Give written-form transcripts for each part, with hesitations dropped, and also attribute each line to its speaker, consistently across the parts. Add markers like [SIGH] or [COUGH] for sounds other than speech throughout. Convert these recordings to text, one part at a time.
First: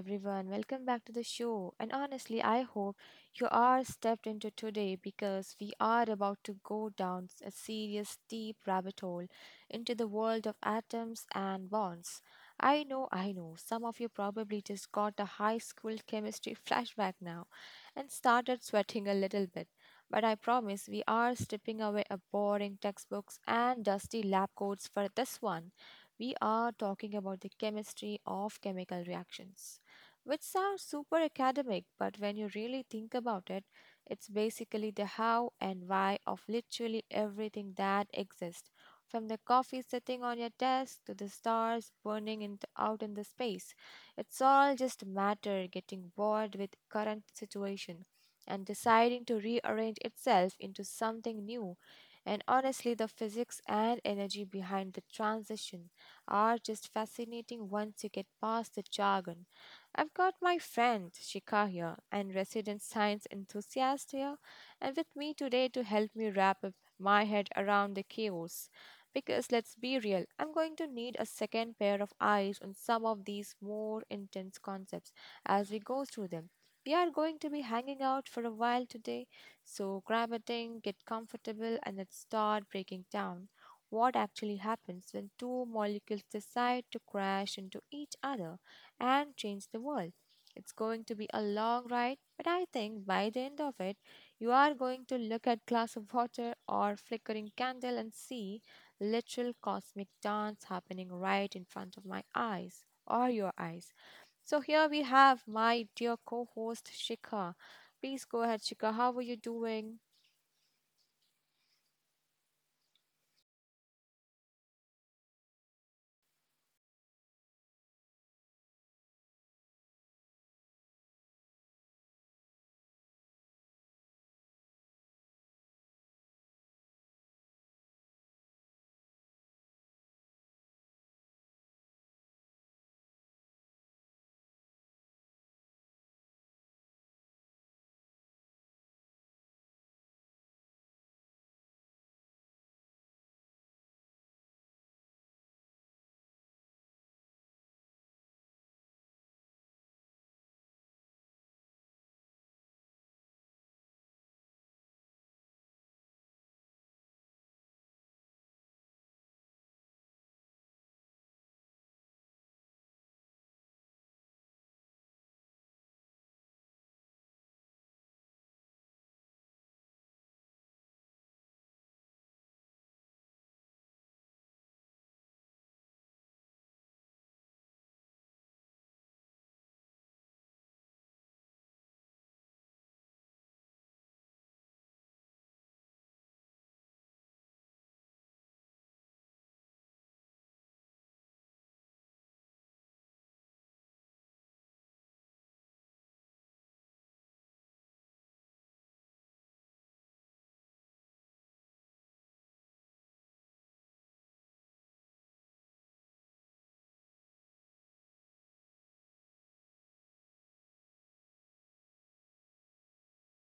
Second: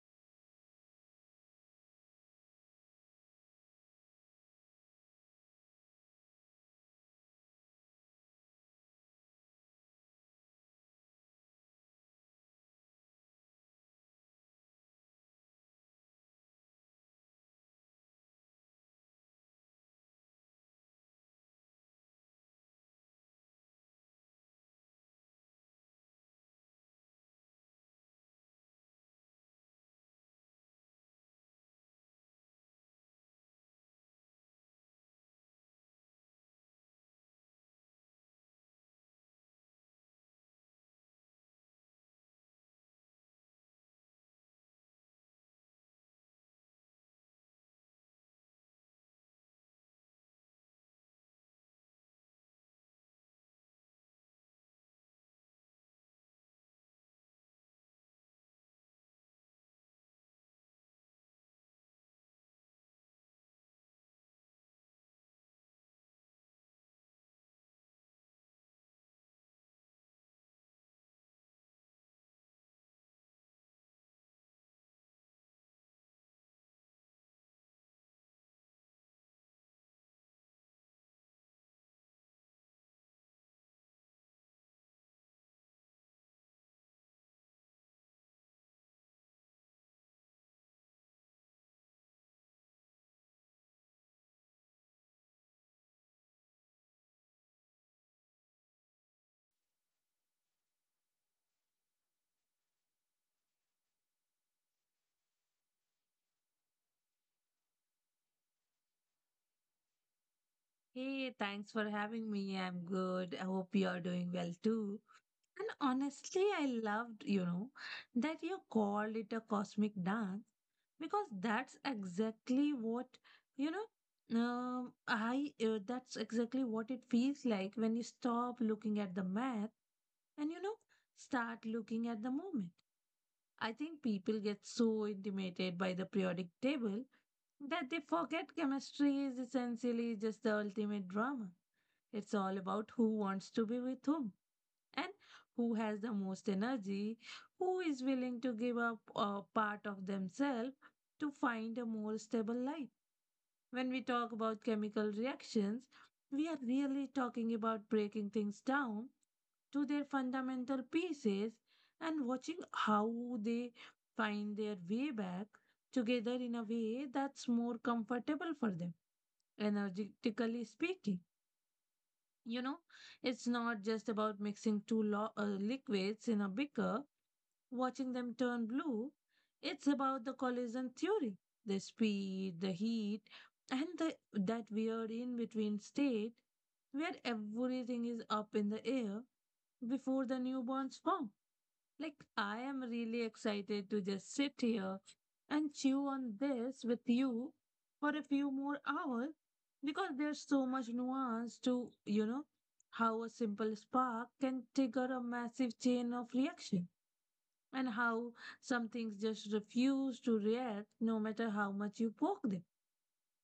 Speaker 1: everyone, welcome back to the show. And honestly, I hope you are stepped into today because we are about to go down a serious, deep rabbit hole into the world of atoms and bonds. I know, some of you probably just got a high school chemistry [LAUGHS] flashback now and started sweating a little bit. But I promise we are stripping away a boring textbooks and dusty lab coats for this one. We are talking about the chemistry of chemical reactions, which sounds super academic, but when you really think about it, it's basically the how and why of literally everything that exists, from the coffee sitting on your desk to the stars burning in out in the space. It's all just matter getting bored with current situation and deciding to rearrange itself into something new and honestly, the physics and energy behind the transition are just fascinating once you get past the jargon. I've got my friend Shika here and resident science enthusiast here, and with me today to help me wrap up my head around the chaos. Because let's be real, I'm going to need a second pair of eyes on some of these more intense concepts as we go through them. We are going to be hanging out for a while today, so grab a thing, get comfortable, and let's start breaking down what actually happens when two molecules decide to crash into each other and change the world. It's going to be a long ride, but I think by the end of it, you are going to look at glass of water or flickering candle and see literal cosmic dance happening right in front of my eyes or your eyes. So here we have my dear co-host Shikha. Please go ahead, Shikha. How are you doing?
Speaker 2: Hey, thanks for having me. I'm good. I hope you're doing well too. And honestly, I loved, you know, that you called it a cosmic dance because that's exactly what, you know, I that's exactly what it feels like when you stop looking at the math and, you know, start looking at the moment. I think people get so intimidated by the periodic table that they forget chemistry is essentially just the ultimate drama. It's all about who wants to be with whom and who has the most energy, who is willing to give up a part of themselves to find a more stable life. When we talk about chemical reactions, we are really talking about breaking things down to their fundamental pieces and watching how they find their way back together in a way that's more comfortable for them, energetically speaking. You know, it's not just about mixing liquids in a beaker, watching them turn blue. It's about the collision theory, the speed, the heat, and that weird in between state where everything is up in the air before the newborns form. Like, I am really excited to just sit here and chew on this with you for a few more hours because there's so much nuance to, you know, how a simple spark can trigger a massive chain of reaction and how some things just refuse to react no matter how much you poke them.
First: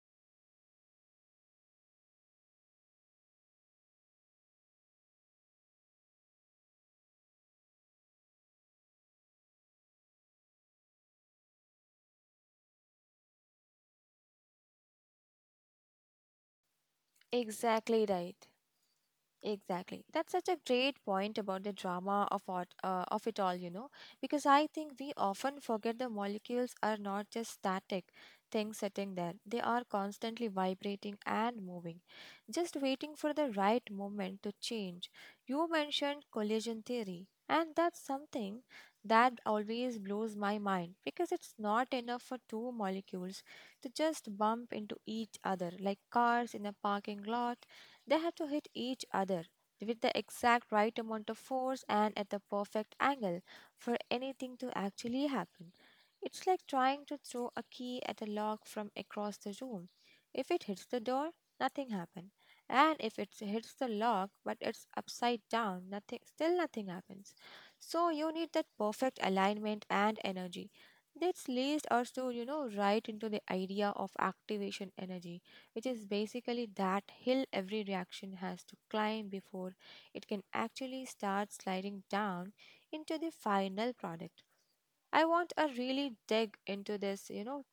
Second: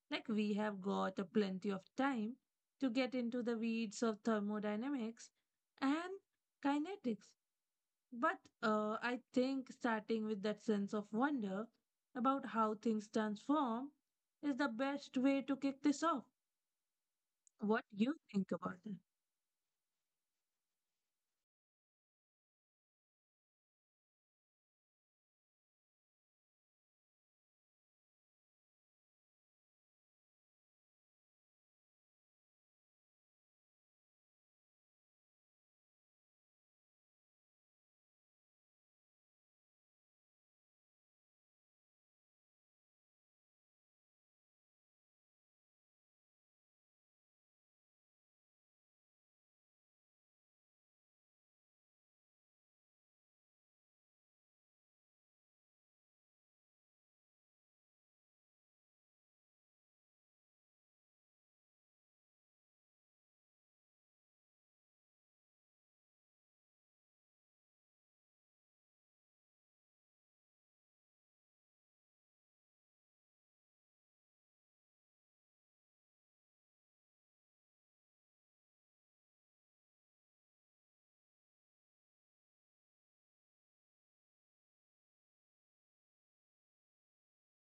Speaker 2: Like, we have got a plenty of time to get into the weeds of thermodynamics and kinetics, but I think starting with that sense of wonder about how things transform is the best way to kick this off. What
Speaker 1: Exactly
Speaker 2: you
Speaker 1: right.
Speaker 2: think about it?
Speaker 1: Exactly. That's such a great point about the drama of of it all, because I think we often forget the molecules are not just static things sitting there. They are constantly vibrating and moving, just waiting for the right moment to change. You mentioned collision theory, and that's something that always blows my mind because it's not enough for two molecules to just bump into each other like cars in a parking lot, they have to hit each other with the exact right amount of force and at the perfect angle for anything to actually happen. It's like trying to throw a key at a log from across the room. If it hits the door, nothing happened. And if it hits the log but it's upside down, nothing still nothing happens. So you need that perfect alignment and energy. This leads us to, right into the idea of activation energy, which is basically that hill every reaction has to climb before it can actually start sliding down into the final product. I want a really dig into this,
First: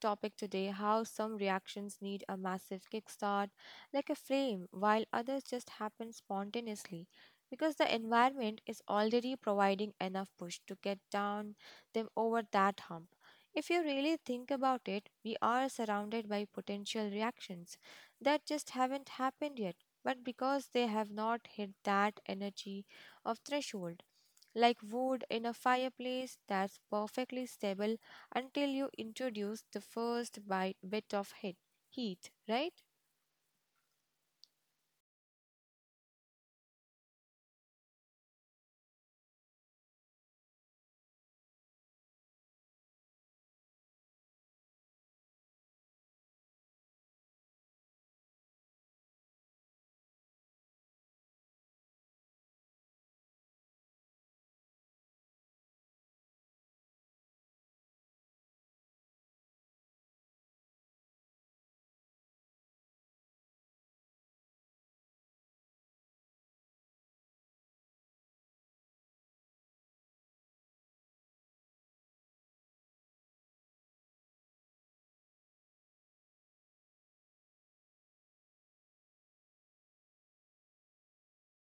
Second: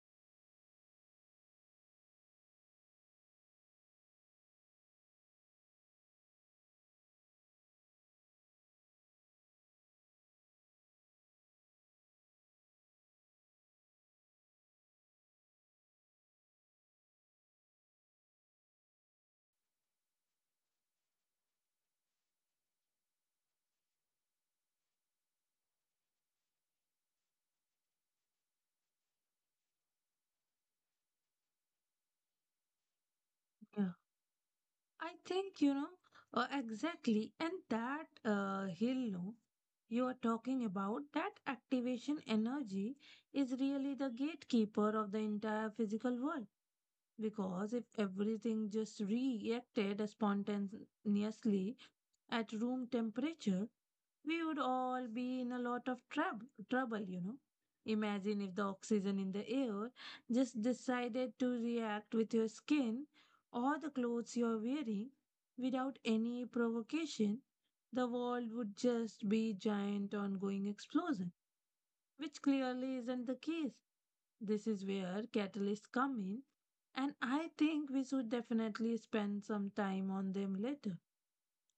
Speaker 1: topic today how some reactions need a massive kickstart, like a flame, while others just happen spontaneously because the environment is already providing enough push to get down them over that hump. If you really think about it, we are surrounded by potential reactions that just haven't happened yet, but because they have not hit that energy of threshold, like wood in a fireplace that's perfectly stable until you introduce the first bit of heat, right?
Speaker 2: Yeah, I think, you know, exactly, and that hill, no, you are talking about, that activation energy is really the gatekeeper of the entire physical world. Because if everything just reacted spontaneously at room temperature, we would all be in a lot of trouble, you know. Imagine if the oxygen in the air just decided to react with your skin or the clothes you're wearing without any provocation. The world would just be giant ongoing explosion, which clearly isn't the case. This is where catalysts come in, and I think we should definitely spend some time on them later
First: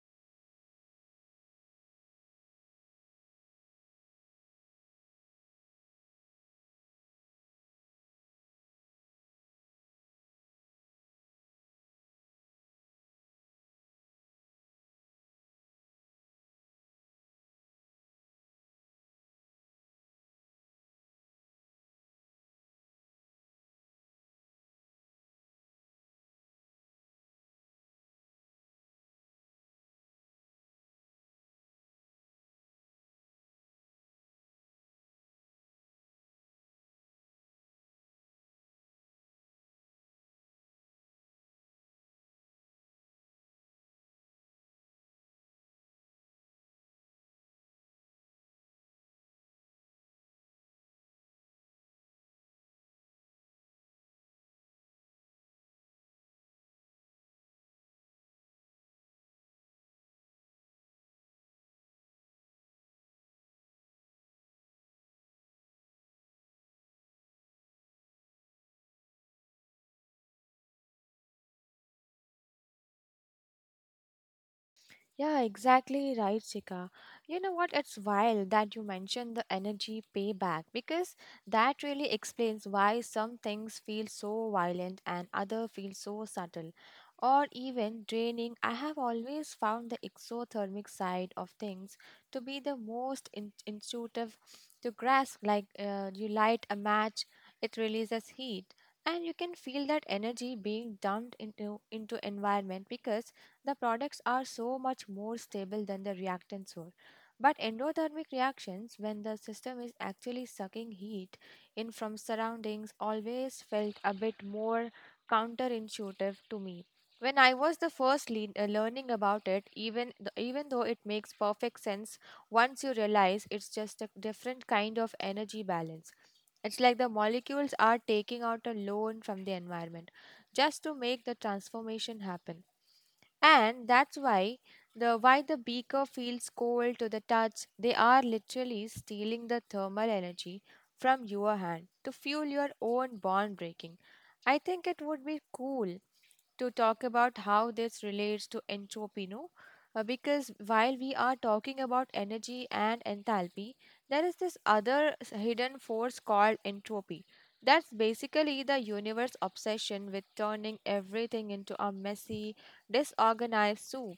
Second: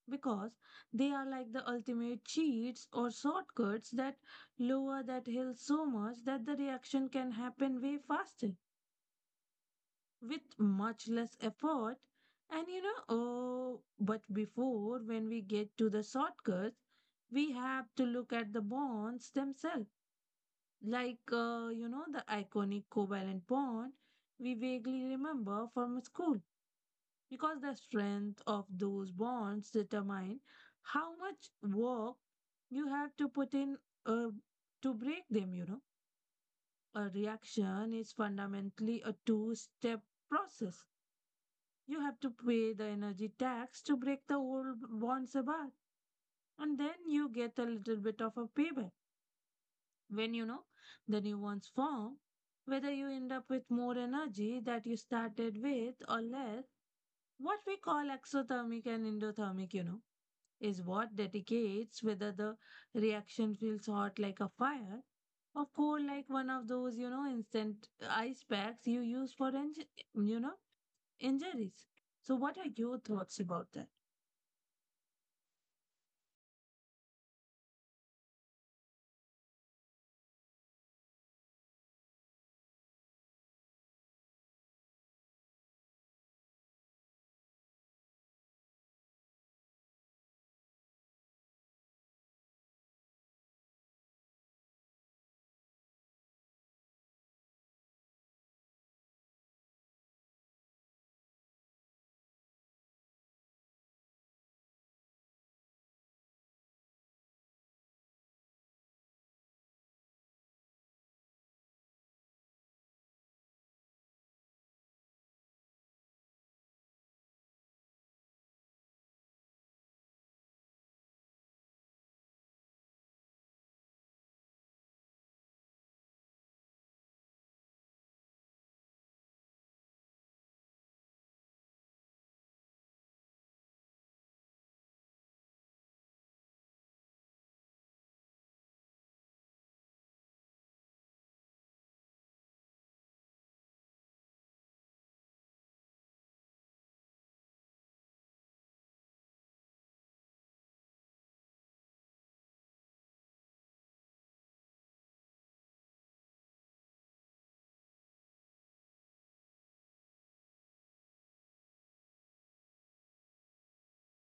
Speaker 2: because they are like the ultimate cheats or shortcuts that lower that hill so much that the reaction can happen way faster with much less effort. And you know, oh, but before when we get to the shortcuts, we have to look at the bonds themselves, like you know, the iconic covalent bond we vaguely remember from school, because the strength of those bonds determine how much work you have to put in uh, to break them. You know, a reaction is fundamentally a two step process. You have to pay the energy tax to break the old bonds apart, and then you get a little bit of a payback when, you know, the new ones form. Whether you end up with more energy that you started with or less, what we call exothermic and endothermic, you know, is what dedicates whether the reaction feels hot like a fire or cold like one of those, you know, instant ice packs you use for you know, injuries. So, what are your thoughts about that?
Speaker 1: Yeah, exactly right, Sika. You know what? It's wild that you mentioned the energy payback because that really explains why some things feel so violent and other feel so subtle or even draining. I have always found the exothermic side of things to be the most intuitive to grasp. Like you light a match, it releases heat. And you can feel that energy being dumped into environment because the products are so much more stable than the reactants were. But endothermic reactions, when the system is actually sucking heat in from surroundings, always felt a bit more counterintuitive to me. When I was the first learning about it, even though it makes perfect sense once you realize it's just a different kind of energy balance. It's like the molecules are taking out a loan from the environment just to make the transformation happen. And that's why the beaker feels cold to the touch. They are literally stealing the thermal energy from your hand to fuel your own bond breaking. I think it would be cool to talk about how this relates to entropy, no? Because while we are talking about energy and enthalpy, there is this other hidden force called entropy that's basically the universe obsession with turning everything into a messy, disorganized soup.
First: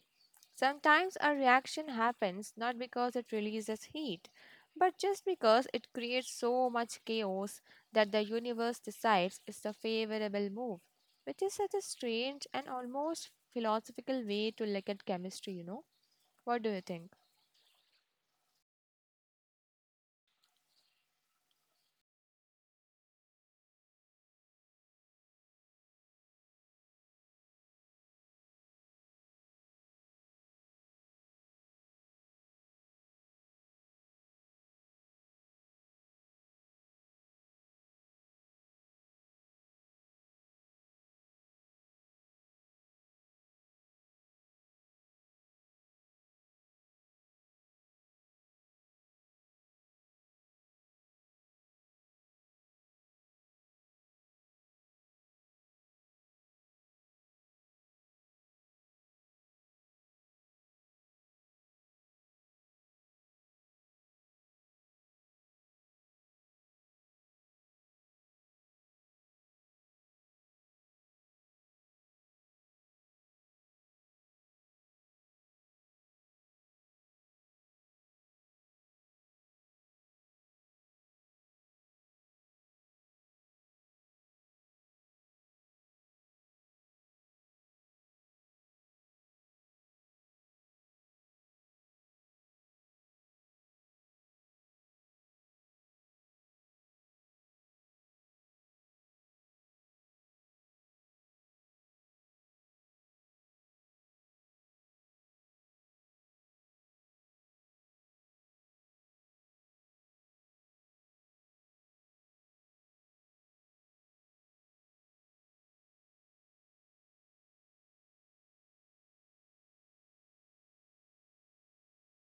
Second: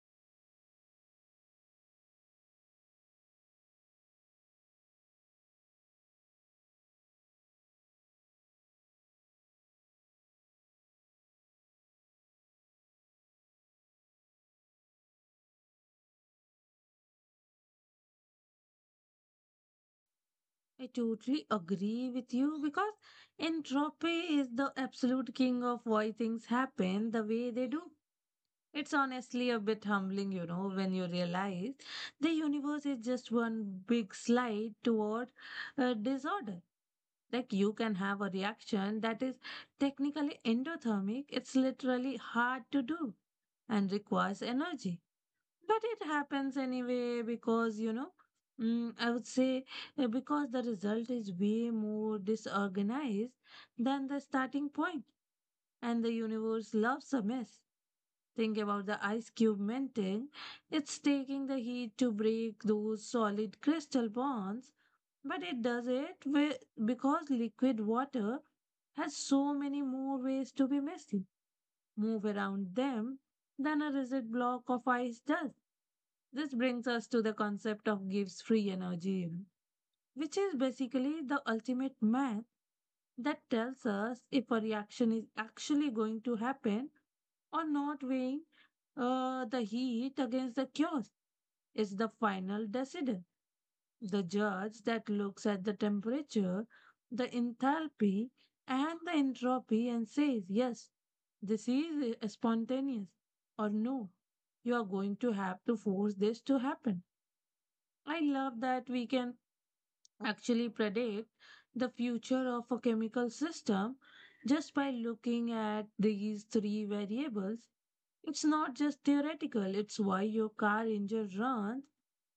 Speaker 1: Sometimes a reaction happens not because it releases heat, but just because it creates so much chaos that the universe decides is the favorable move, which is such a strange and almost philosophical way to look at chemistry, you know? What do you think?
Speaker 2: I totally agree with you because entropy is the absolute king of why things happen the way they do. It's honestly a bit humbling, you know, when you realize the universe is just one big slide toward disorder. Like, you can have a reaction that is technically endothermic, it's literally hard to do and requires energy, but it happens anyway because, you know, I would say, because the result is way more disorganized than the starting point, and the universe loves a mess. Think about the ice cube melting. It's taking the heat to break those solid crystal bonds, but it does it with, because liquid water has so many more ways to be messy, move around them, than a rigid block of ice does. This brings us to the concept of Gibbs free energy, which is basically the ultimate math that tells us if a reaction is actually going to happen or not. Weighing the heat against the chaos is the final decider, the judge that looks at the temperature, the enthalpy, and the entropy and says, yes, this is spontaneous, or no, you are going to have to force this to happen. I love that we can actually predict the future of a chemical system just by looking at these three variables. It's not just theoretical, it's why your car engine runs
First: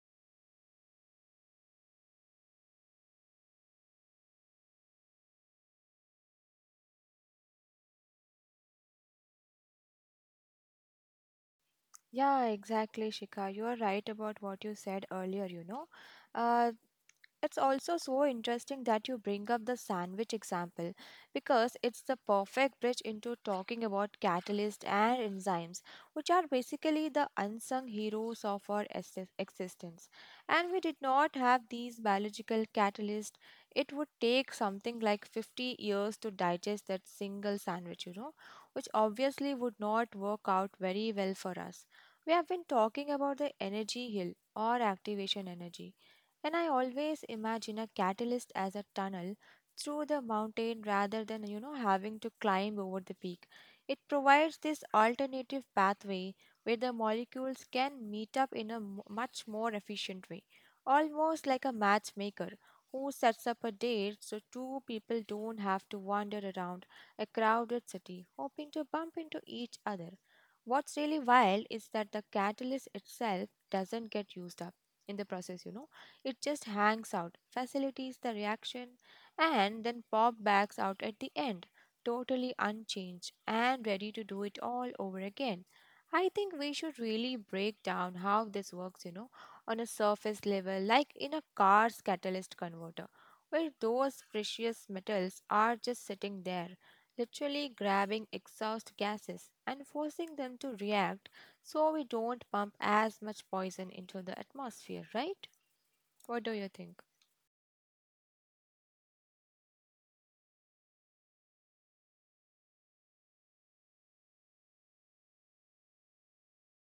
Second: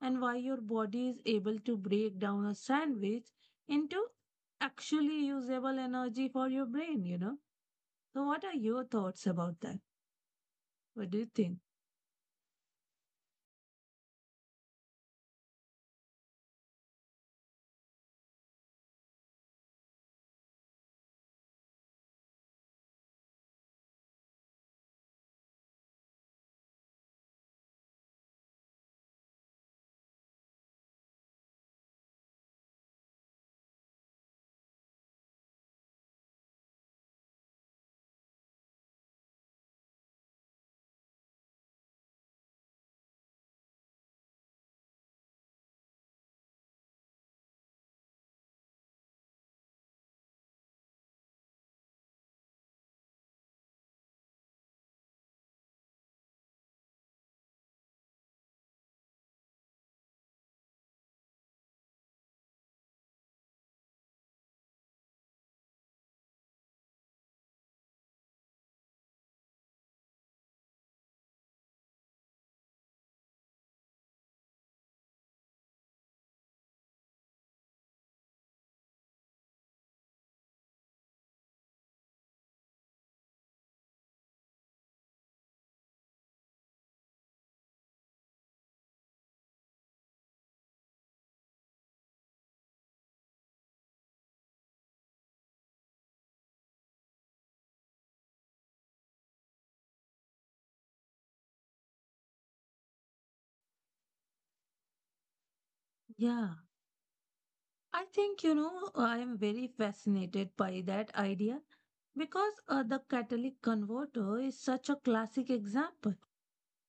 Speaker 2: and why your body is able to break down a sandwich into actually usable energy for your brain, you know. So, what are your thoughts about that? What do you think?
Speaker 1: Yeah, exactly, Shika. You are right about what you said earlier, you know. Uh, It's also so interesting that you bring up the sandwich example because it's the perfect bridge into talking about catalysts and enzymes, which are basically the unsung heroes of our existence. And we did not have these biological catalysts, it would take something like 50 years to digest that single sandwich, you know, which obviously would not work out very well for us. We have been talking about the energy hill or activation energy and I always imagine a catalyst as a tunnel through the mountain rather than, having to climb over the peak. It provides this alternative pathway where the molecules can meet up in a much more efficient way, almost like a matchmaker who sets up a date so two people don't have to wander around a crowded city hoping to bump into each other. What's really wild is that the catalyst itself doesn't get used up in the process, you know, it just hangs out, facilitates the reaction, and then pop backs out at the end, totally unchanged and ready to do it all over again. I think we should really break down how this works, on a surface level, like in a car's catalyst converter, where those precious metals are just sitting there, literally grabbing exhaust gases and forcing them to react so we don't pump as much poison into the atmosphere, right? What do
Speaker 2: Yeah,
Speaker 1: you think?
Speaker 2: I think, you know, I am very fascinated by that idea because the catalytic converter is such a classic example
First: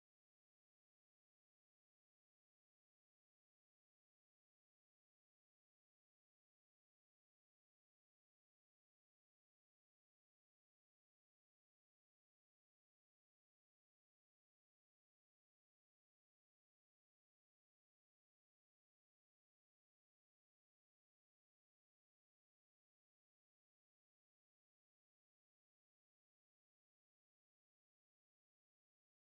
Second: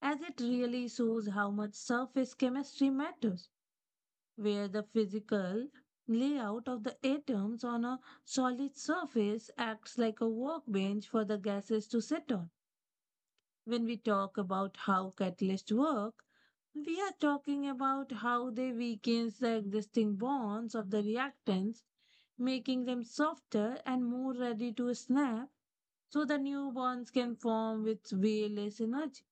Speaker 2: as it really shows how much surface chemistry matters. Where the physical layout of the atoms on a solid surface acts like a workbench for the gases to sit on. When we talk about how catalysts work, we are talking about how they weaken the existing bonds of the reactants, making them softer and more ready to snap so the new bonds can form with way less energy.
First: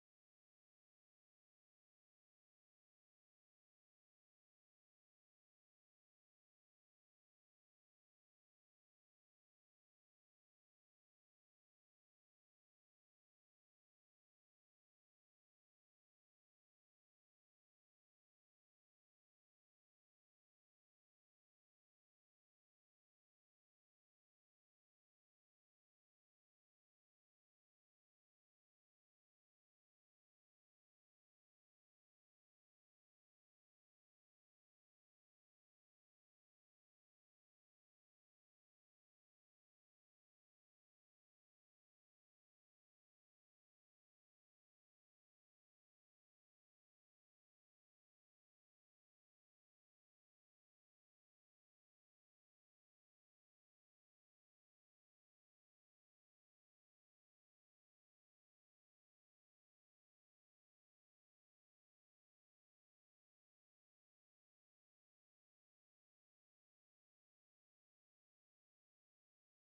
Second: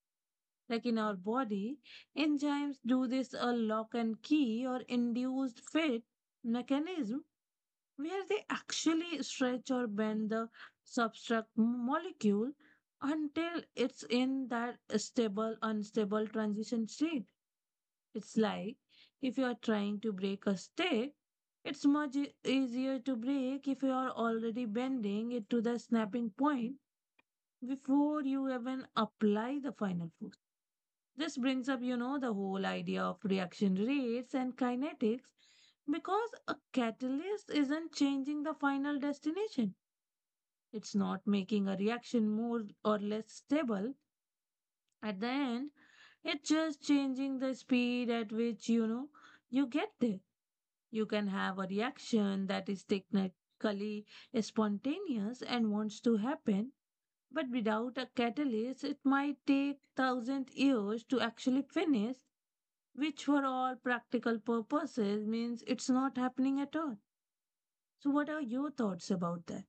Speaker 2: Like in our body, enzymes do this a lock and key or induced fit mechanism where they actually stretch or bend the substrate molecule until it's in that stable, unstable transition state. It's like if you are trying to break a stick, it's much easier to break if you are already bending it to the snapping point before you even apply the final force. This brings up, you know, the whole idea of reaction rates and kinetics because a catalyst isn't changing the final destination. It's not making a reaction more or less stable at the end. It's just changing the speed at which, you know, you get there. You can have a reaction that is technically spontaneous and wants to happen, but without a catalyst, it might take thousand years to actually finish, which for all practical purposes means it's not happening at all. So, what are your thoughts about that?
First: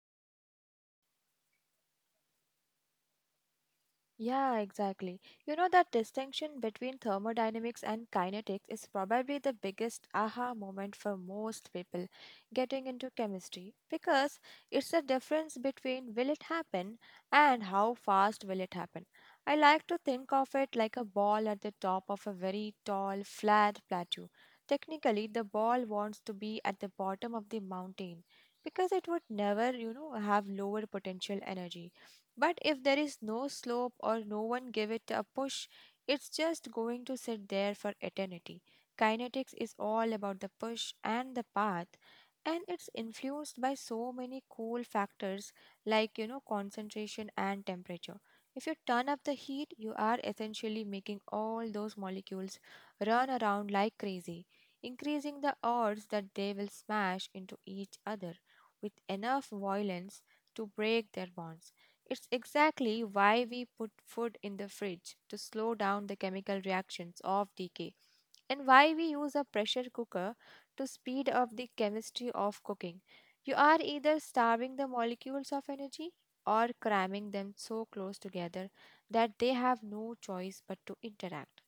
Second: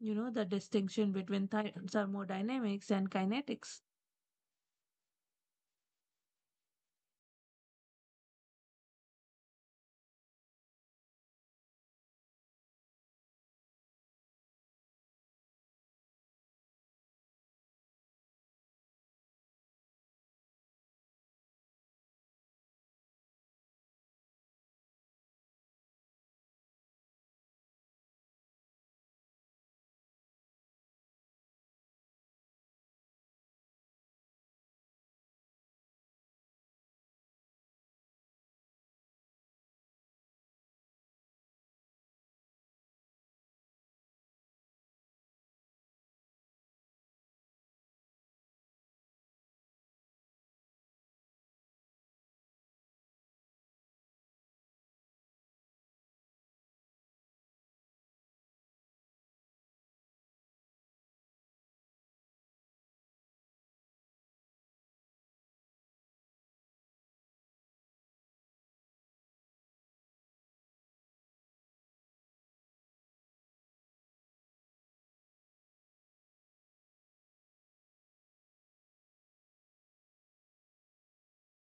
Speaker 2: You know, the distinction between thermodynamics and kinetics.
Speaker 1: Yeah, exactly. You know, that distinction between thermodynamics and kinetics is probably the biggest aha moment for most people getting into chemistry because it's the difference between will it happen and how fast will it happen. I like to think of it like a ball at the top of a very tall, flat plateau. Technically, the ball wants to be at the bottom of the mountain because it would never, have lower potential energy. But if there is no slope or no one give it a push, it's just going to sit there for eternity. Kinetics is all about the push and the path, and it's influenced by so many cool factors like, concentration and temperature. If you turn up the heat, you are essentially making all those molecules run around like crazy, increasing the odds that they will smash into each other with enough violence to break their bonds. It's exactly why we put food in the fridge to slow down the chemical reactions of decay, and why we use a pressure cooker to speed up the chemistry of cooking. You are either starving the molecules of energy or cramming them so close together that they have no choice but to interact.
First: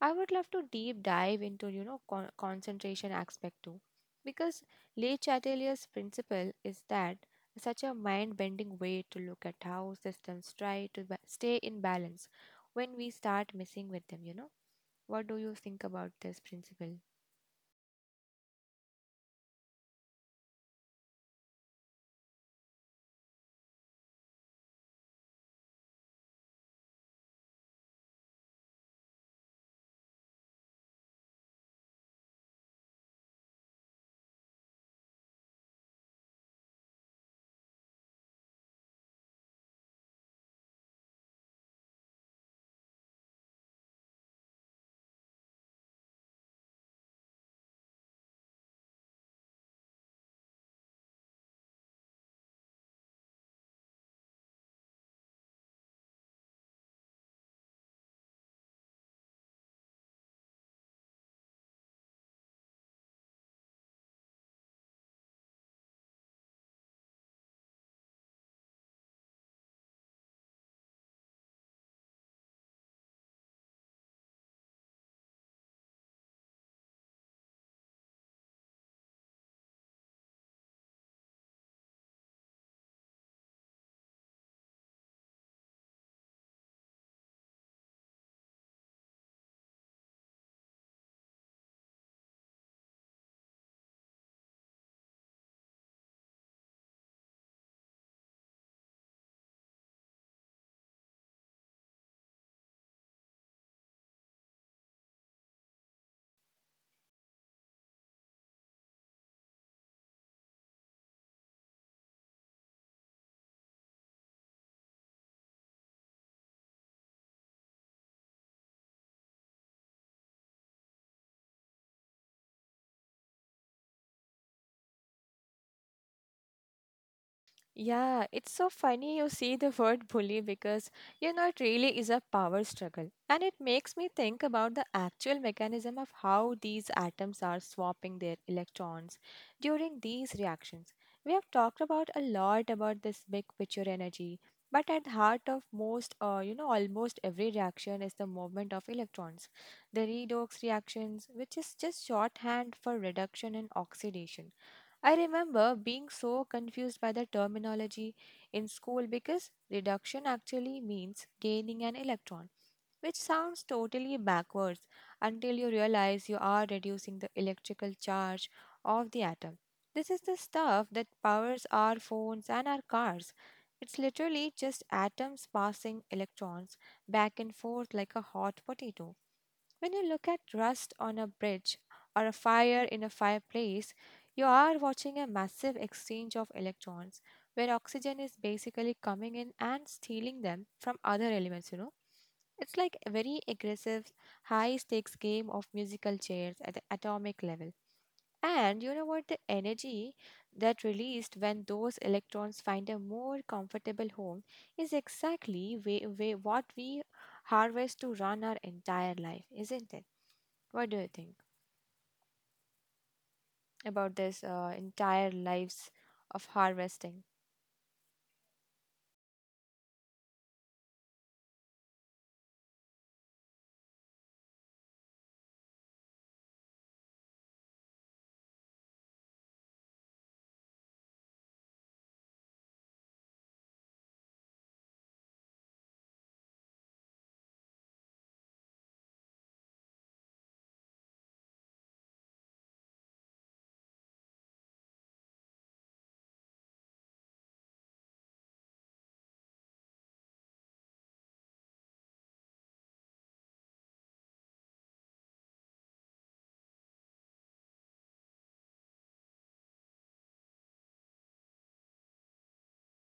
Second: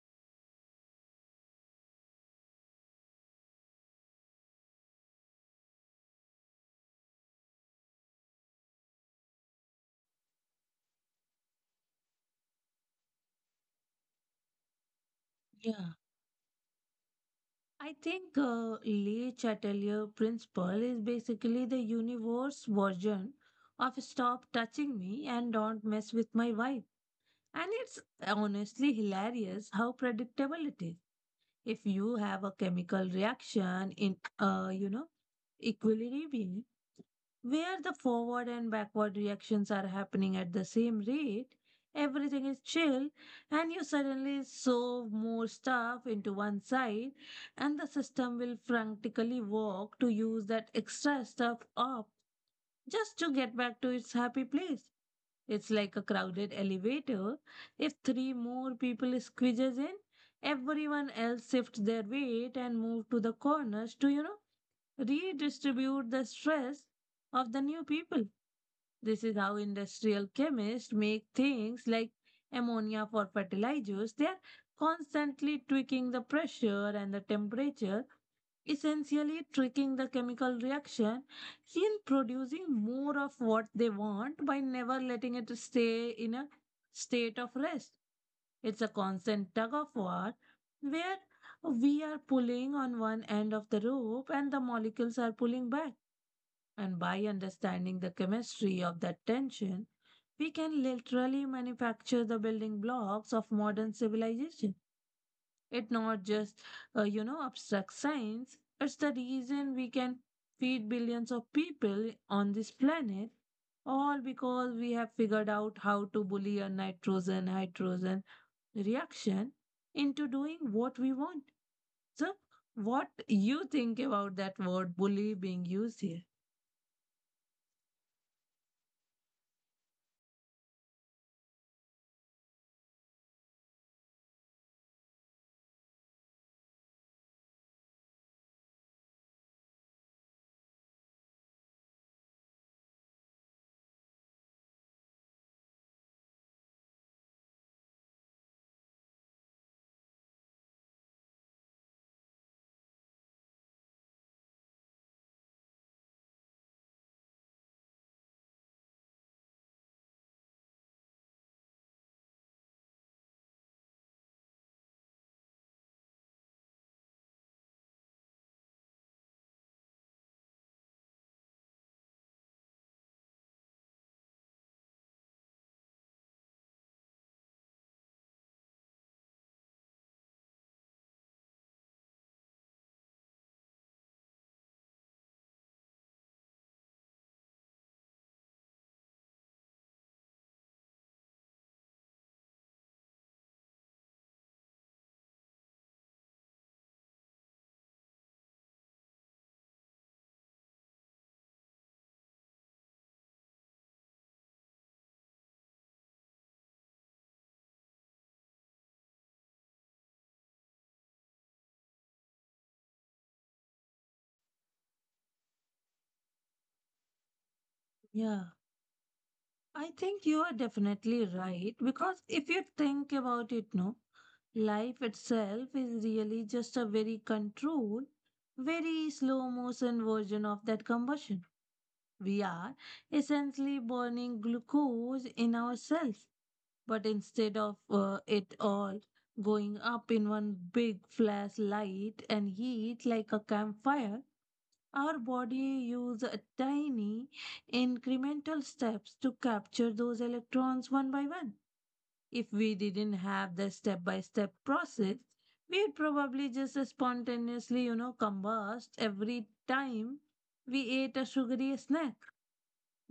Speaker 1: I would love to deep dive into, concentration aspect too, because Le Chatelier's principle is that such a mind-bending way to look at how systems try to stay in balance when we start messing with them, you know. What do you think
Speaker 2: Yeah.
Speaker 1: about this principle?
Speaker 2: I think Lee Chatelier principle is basically the universe version of stop touching me and don't mess with my vibe. And it's honestly hilarious how predictable it is. If you have a chemical reaction in, you know, equilibrium, where the forward and backward reactions are happening at the same rate, everything is chill, and you suddenly shove more stuff into one side, and the system will frantically work to use that extra stuff up just to get back to its happy place. It's like a crowded elevator. If three more people squeezes in, everyone else shifts their weight and move to the corners to, you know, redistribute the stress of the new people. This is how industrial chemists make things like ammonia for fertilizers. They are constantly tweaking the pressure and the temperature, essentially tricking the chemical reaction in producing more of what they want by never letting it stay in a state of rest. It's a constant tug of war where we are pulling on one end of the rope and the molecules are pulling back, and by understanding the chemistry of that tension, we can literally manufacture the building blocks of modern civilization. It's not just, you know, abstract science, it's the reason we can feed billions of people on this planet, all because we have figured out how to bully a nitrogen hydrogen reaction into doing what we want. So, what you think about that word bully being used here?
Speaker 1: Yeah, it's so funny you see the word bully because you know it really is a power struggle. And it makes me think about the actual mechanism of how these atoms are swapping their electrons during these reactions. We have talked about a lot about this big picture energy, but at the heart of most, almost every reaction is the movement of electrons, the redox reactions, which is just shorthand for reduction and oxidation. I remember being so confused by the terminology in school because reduction actually means gaining an electron, which sounds totally backwards until you realize you are reducing the electrical charge of the atom. This is the stuff that powers our phones and our cars. It's literally just atoms passing electrons back and forth like a hot potato. When you look at rust on a bridge or a fire in a fireplace, you are watching a massive exchange of electrons where oxygen is basically coming in and stealing them from other elements. It's like a very aggressive, high stakes game of musical chairs at the atomic level. And you know what? The energy that released when those electrons find a more comfortable home is exactly what we harvest to run our entire life, isn't it? What do you think about this entire lives of harvesting?
Speaker 2: Yeah. I think you are definitely right because if you think about it, no, life itself is really just a very controlled, very slow motion version of that combustion. We are essentially burning glucose in ourselves, but instead of it all going up in one big flashlight and heat like a campfire, our body use a tiny incremental steps to capture those electrons one by one. If we didn't have the step by step process, we'd probably just spontaneously, you know, combust every time we ate a sugary snack.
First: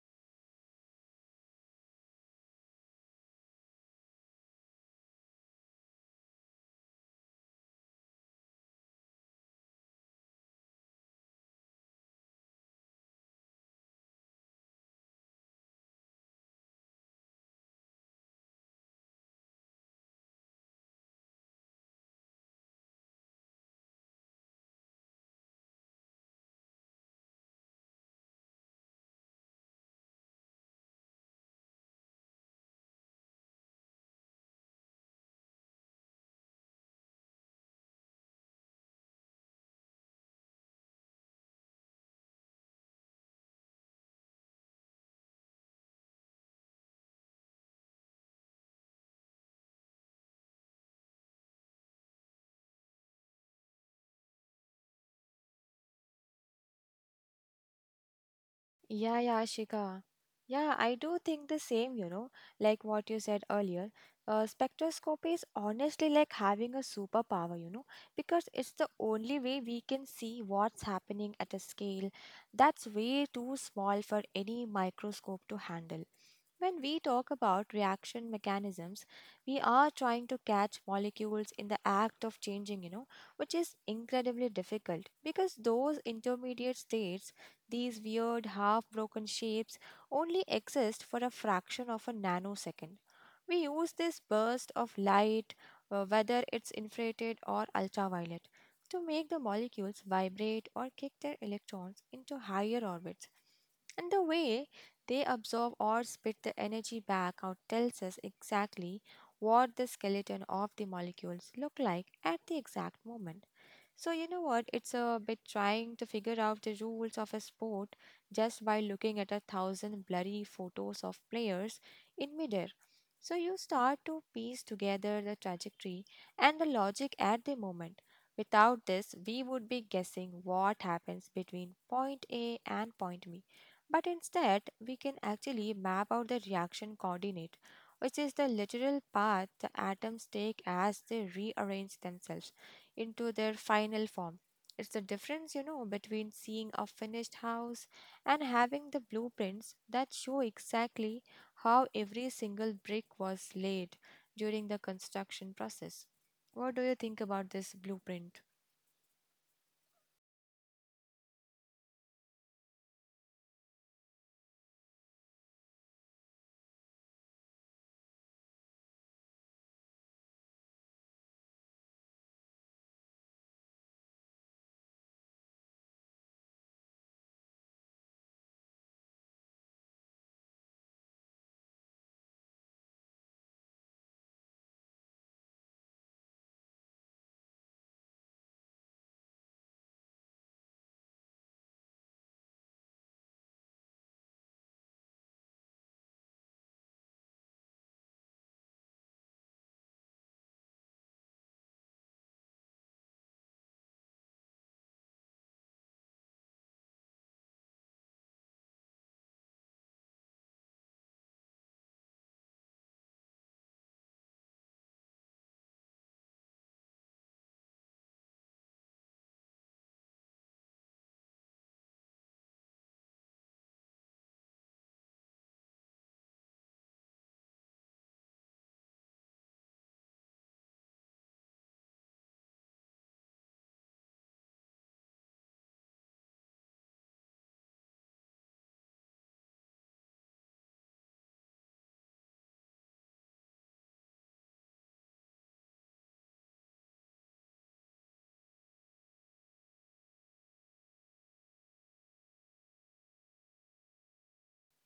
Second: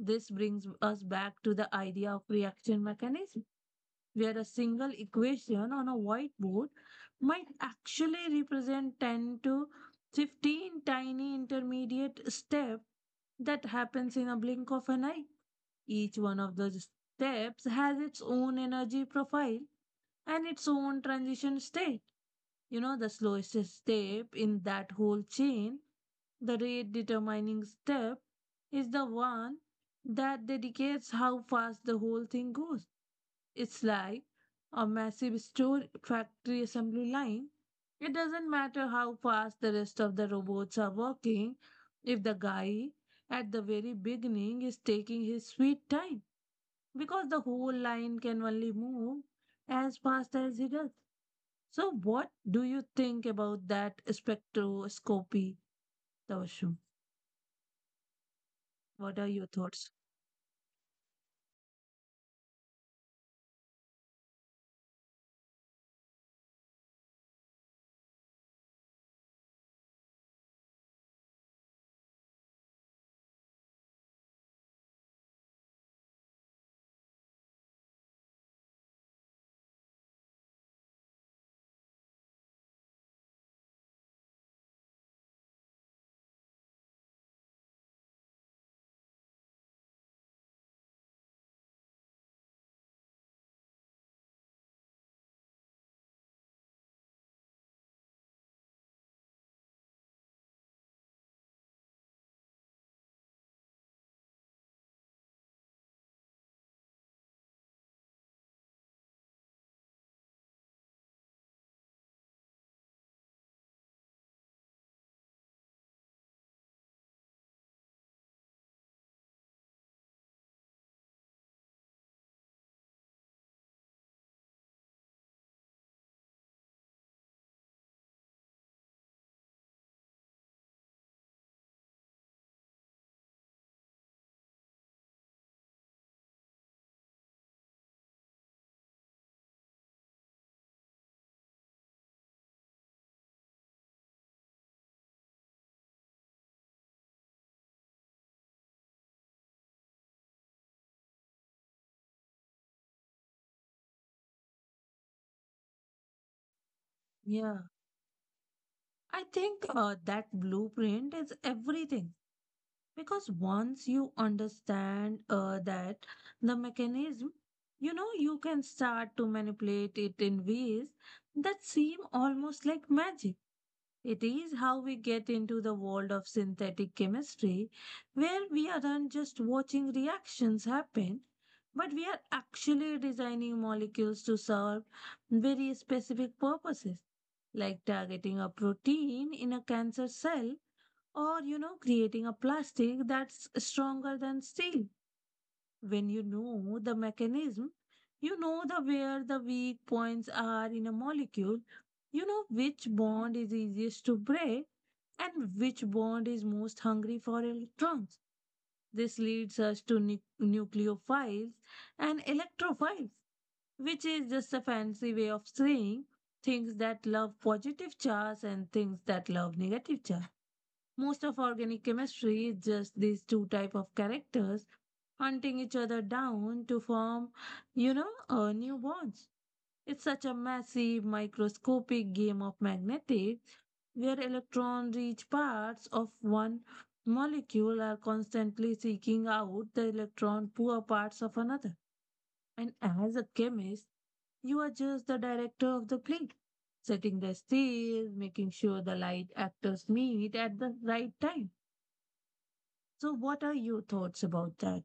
Speaker 2: This brings us back to the idea of reaction mechanism where a single equation on a whiteboard might actually represent 10 to 15 tiny intermediate steps that happens in a blink of an eye. Each one of the steps has its own energy profile and its own transition state. You know, the slowest step in that whole chain, the rate determining step, is the one that dedicates how fast the whole thing goes. It's like a massive store factory assembly line. It doesn't matter how fast the rest of the robots are working if the guy at the very beginning is taking his sweet time, because the whole line can only move as fast as he does. So, what do you think about that spectroscopy, Tavashum? What
Speaker 1: Yeah,
Speaker 2: are
Speaker 1: yeah,
Speaker 2: your thoughts?
Speaker 1: Shika. Yeah, I do think the same, you know, like what you said earlier. Spectroscopy is honestly like having a superpower, you know, because it's the only way we can see what's happening at a scale that's way too small for any microscope to handle. When we talk about reaction mechanisms, we are trying to catch molecules in the act of changing, you know, which is incredibly difficult because those intermediate states, these weird, half broken shapes only exist for a fraction of a nanosecond. We use this burst of light, whether it's infrared or ultraviolet, to make the molecules vibrate or kick their electrons into higher orbits. And the way they absorb or spit the energy back out tells us exactly what the skeleton of the molecules look like at the exact moment. So, you know what? It's a bit trying to figure out the rules of a sport just by looking at a thousand blurry photos of players in midair. So, you start to piece together the trajectory and the logic at the moment. Without this, we would be guessing what happens between point A and point B. But instead, we can actually map out the reaction coordinate, which is the literal path the atoms take as they rearrange themselves into their final form. It's the difference, you know, between seeing a finished house and having the blueprints that show exactly how every single brick was laid during the construction process. What do you think about
Speaker 2: Yeah,
Speaker 1: this blueprint?
Speaker 2: I think that blueprint is everything, because once you understand that the mechanism, you know, you can start to manipulate it in ways that seem almost like magic. It is how we get into the world of synthetic chemistry, where we aren't just watching reactions happen, but we are actually designing molecules to serve very specific purposes, like targeting a protein in a cancer cell, or, you know, creating a plastic that's stronger than steel. When you know the mechanism, you know the where the weak points are in a molecule, you know which bond is easiest to break and which bond is most hungry for electrons. This leads us to nucleophiles and electrophiles, which is just a fancy way of saying things that love positive charge and things that love negative charge. Most of organic chemistry is just these two type of characters hunting each other down to form, you know, new bonds. It's such a massive microscopic game of magnetics where electron-rich parts of one molecule are constantly seeking out the electron-poor parts of another. And as a chemist, you are just the director of the play, setting the stage, making sure the light actors meet at the right time. So, what are your thoughts about that?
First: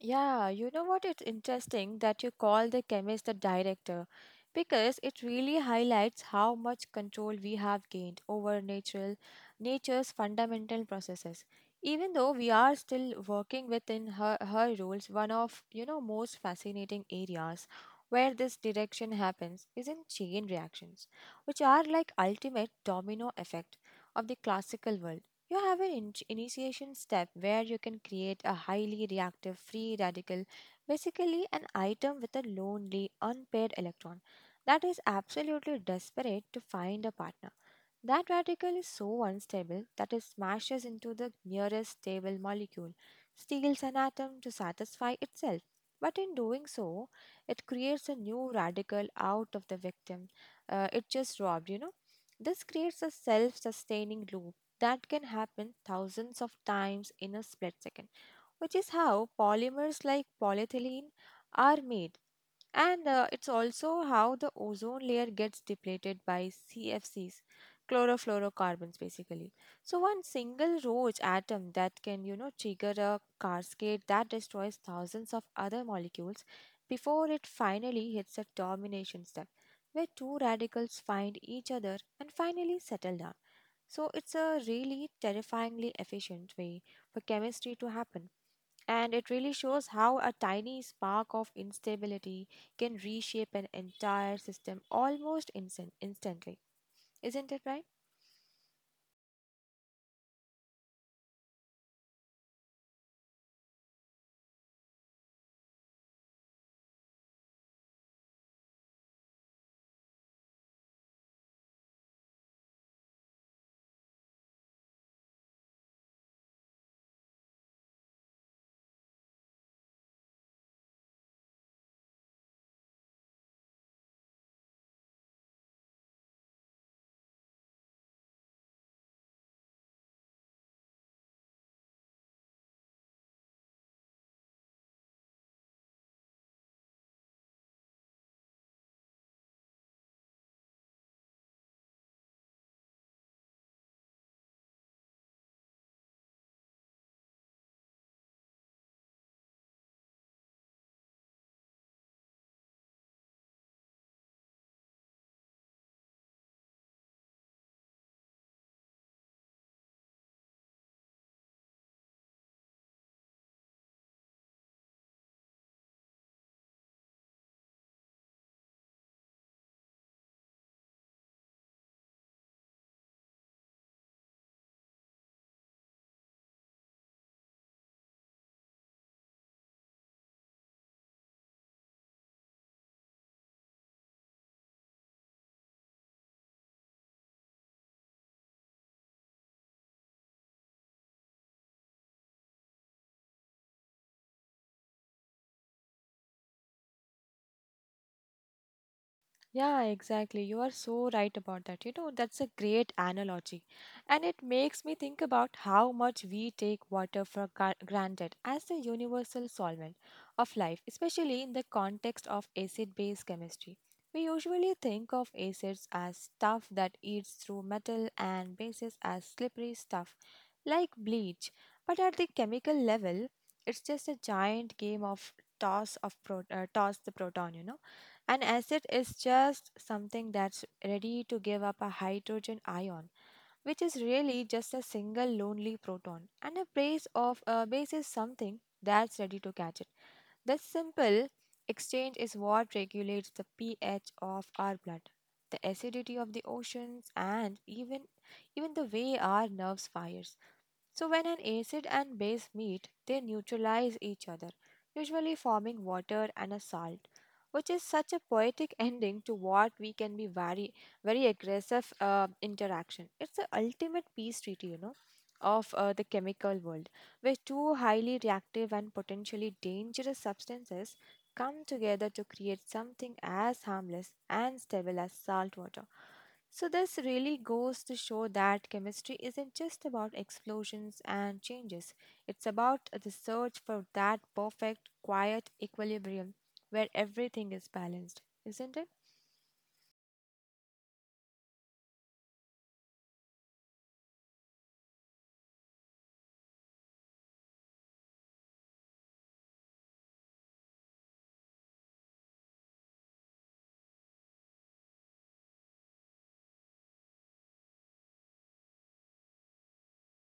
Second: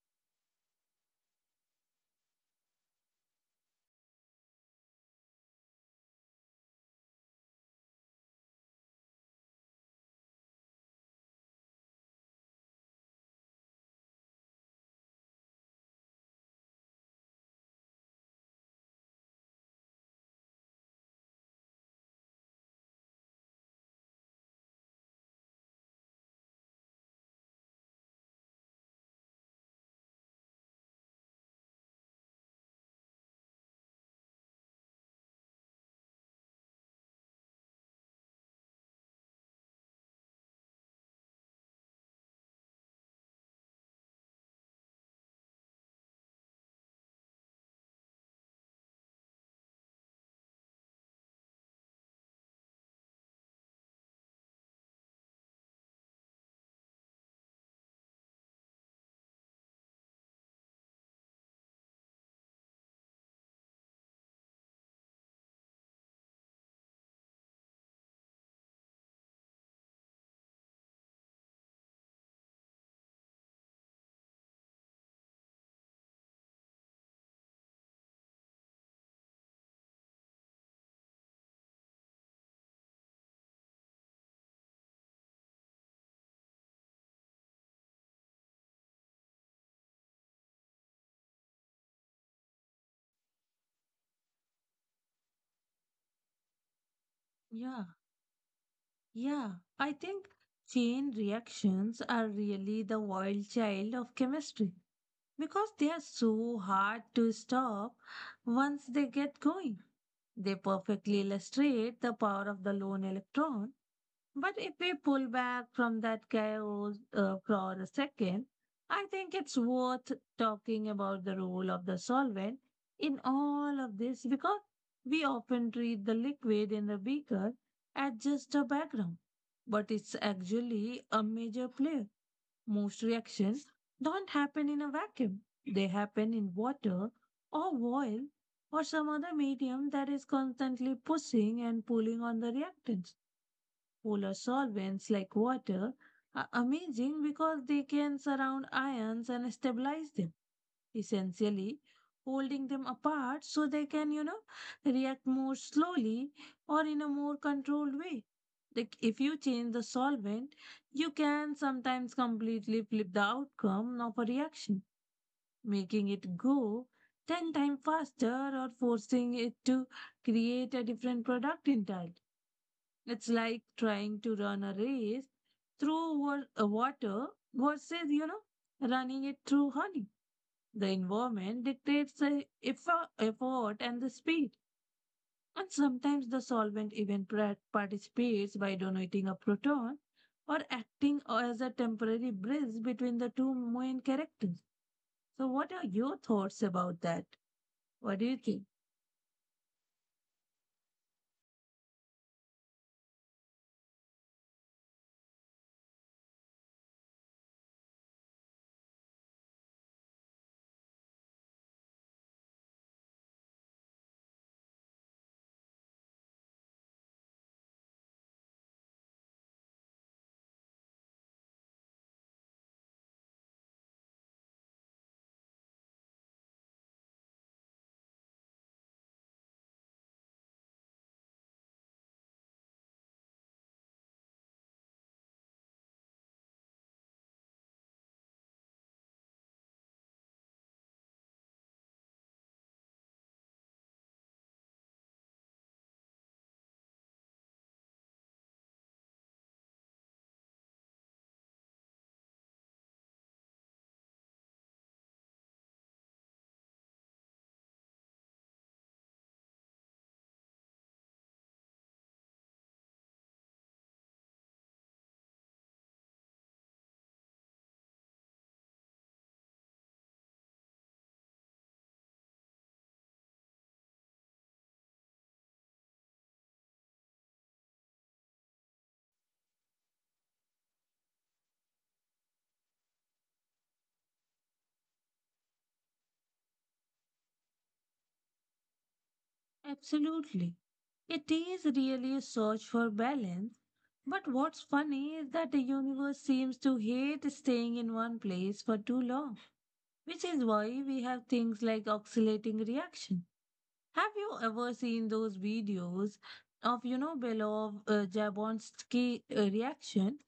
Speaker 1: Yeah, you know what? It's interesting that you call the chemist the director because it really highlights how much control we have gained over natural nature's fundamental processes. Even though we are still working within her rules, one of you know most fascinating areas where this direction happens is in chain reactions, which are like ultimate domino effect of the classical world. You have an initiation step where you can create a highly reactive free radical, basically, an item with a lonely, unpaired electron that is absolutely desperate to find a partner. That radical is so unstable that it smashes into the nearest stable molecule, steals an atom to satisfy itself. But in doing so, it creates a new radical out of the victim it just robbed, you know. This creates a self sustaining loop that can happen thousands of times in a split second, which is how polymers like polyethylene are made. And it's also how the ozone layer gets depleted by CFMs, chlorofluorocarbons basically. So one single roach atom that can, you know, trigger a cascade that destroys thousands of other molecules before it finally hits a domination step where two radicals find each other and finally settle down. So it's a really terrifyingly efficient way for chemistry to happen. And it really shows how a tiny spark of instability can reshape an entire system almost instantly. Isn't it right?
Speaker 2: Yeah, yeah. I think chain reactions are really the wild child of chemistry, because they are so hard to stop once they get going. They perfectly illustrate the power of the lone electron. But if we pull back from that chaos for a second, I think it's worth talking about the role of the solvent in all of this, because we often treat the liquid in the beaker as just a background, but it's actually a major player. Most reactions don't happen in a vacuum, they happen in water or oil or some other medium that is constantly pushing and pulling on the reactants. Polar solvents like water are amazing because they can surround ions and stabilize them, essentially holding them apart so they can, you know, react more slowly or in a more controlled way. Like, if you change the solvent, you can sometimes completely flip the outcome of a reaction, making it go 10 times faster or forcing it to create a different product entirely. It's like trying to run a race through water versus, you know, running it through honey. The environment dictates the effort and the speed. And sometimes the solvent even participates by donating a proton or acting as a temporary bridge between the two main characters. So, what are your thoughts about that? What do you think?
Speaker 1: Yeah, exactly. You are so right about that. You know, that's a great analogy. And it makes me think about how much we take water for granted as the universal solvent of life, especially in the context of acid base chemistry. We usually think of acids as stuff that eats through metal and bases as slippery stuff like bleach. But at the chemical level, it's just a giant game of toss the proton, you know, an acid is just something that's ready to give up a hydrogen ion, which is really just a single lonely proton, and a base is something that's ready to catch it. This simple exchange is what regulates the pH of our blood, the acidity of the oceans, and even the way our nerves fires. So, when an acid and base meet, they neutralize each other, usually forming water and a salt, which is such a poetic ending to what we can be very aggressive interaction. It's the ultimate peace treaty, you know, of the chemical world, where two highly reactive and potentially dangerous substances come together to create something as harmless and stable as salt water. So, this really goes to show that chemistry isn't just about explosions and changes. It's about the search for that perfect, quiet equilibrium where everything is balanced, isn't it?
Speaker 2: Absolutely. It is really a search for balance. But what's funny is that the universe seems to hate staying in one place for too long, which is why we have things like oscillating reaction. Have you ever seen those videos of, you know, Belov Jablonski reaction,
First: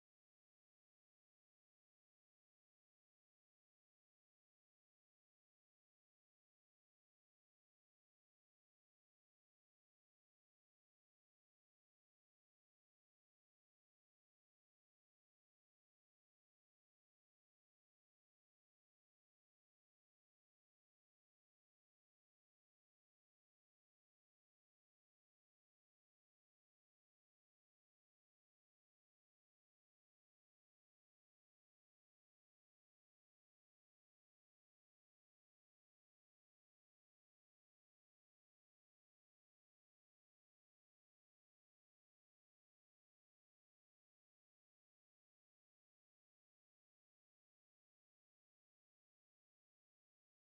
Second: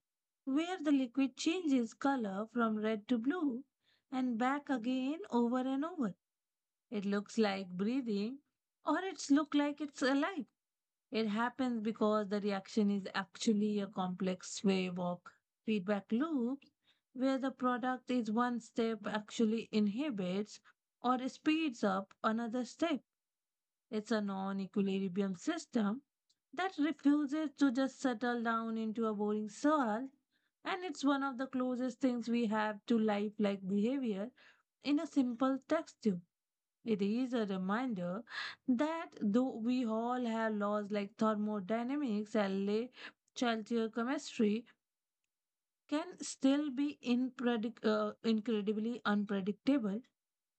Speaker 2: where the liquid changes color from red to blue and back again over and over? It looks like breathing, or it's look like it's alive. It happens because the reaction is actually a complex wave of feedback loops where the product is one step actually inhibits or speeds up another step. It's a non equilibrium system that refuses to just settle down into a boring soil. And it's one of the closest things we have to life-like behavior in a simple text tube. It is a reminder that though we all have laws like thermodynamics and Chaltier, chemistry can still be incredibly unpredictable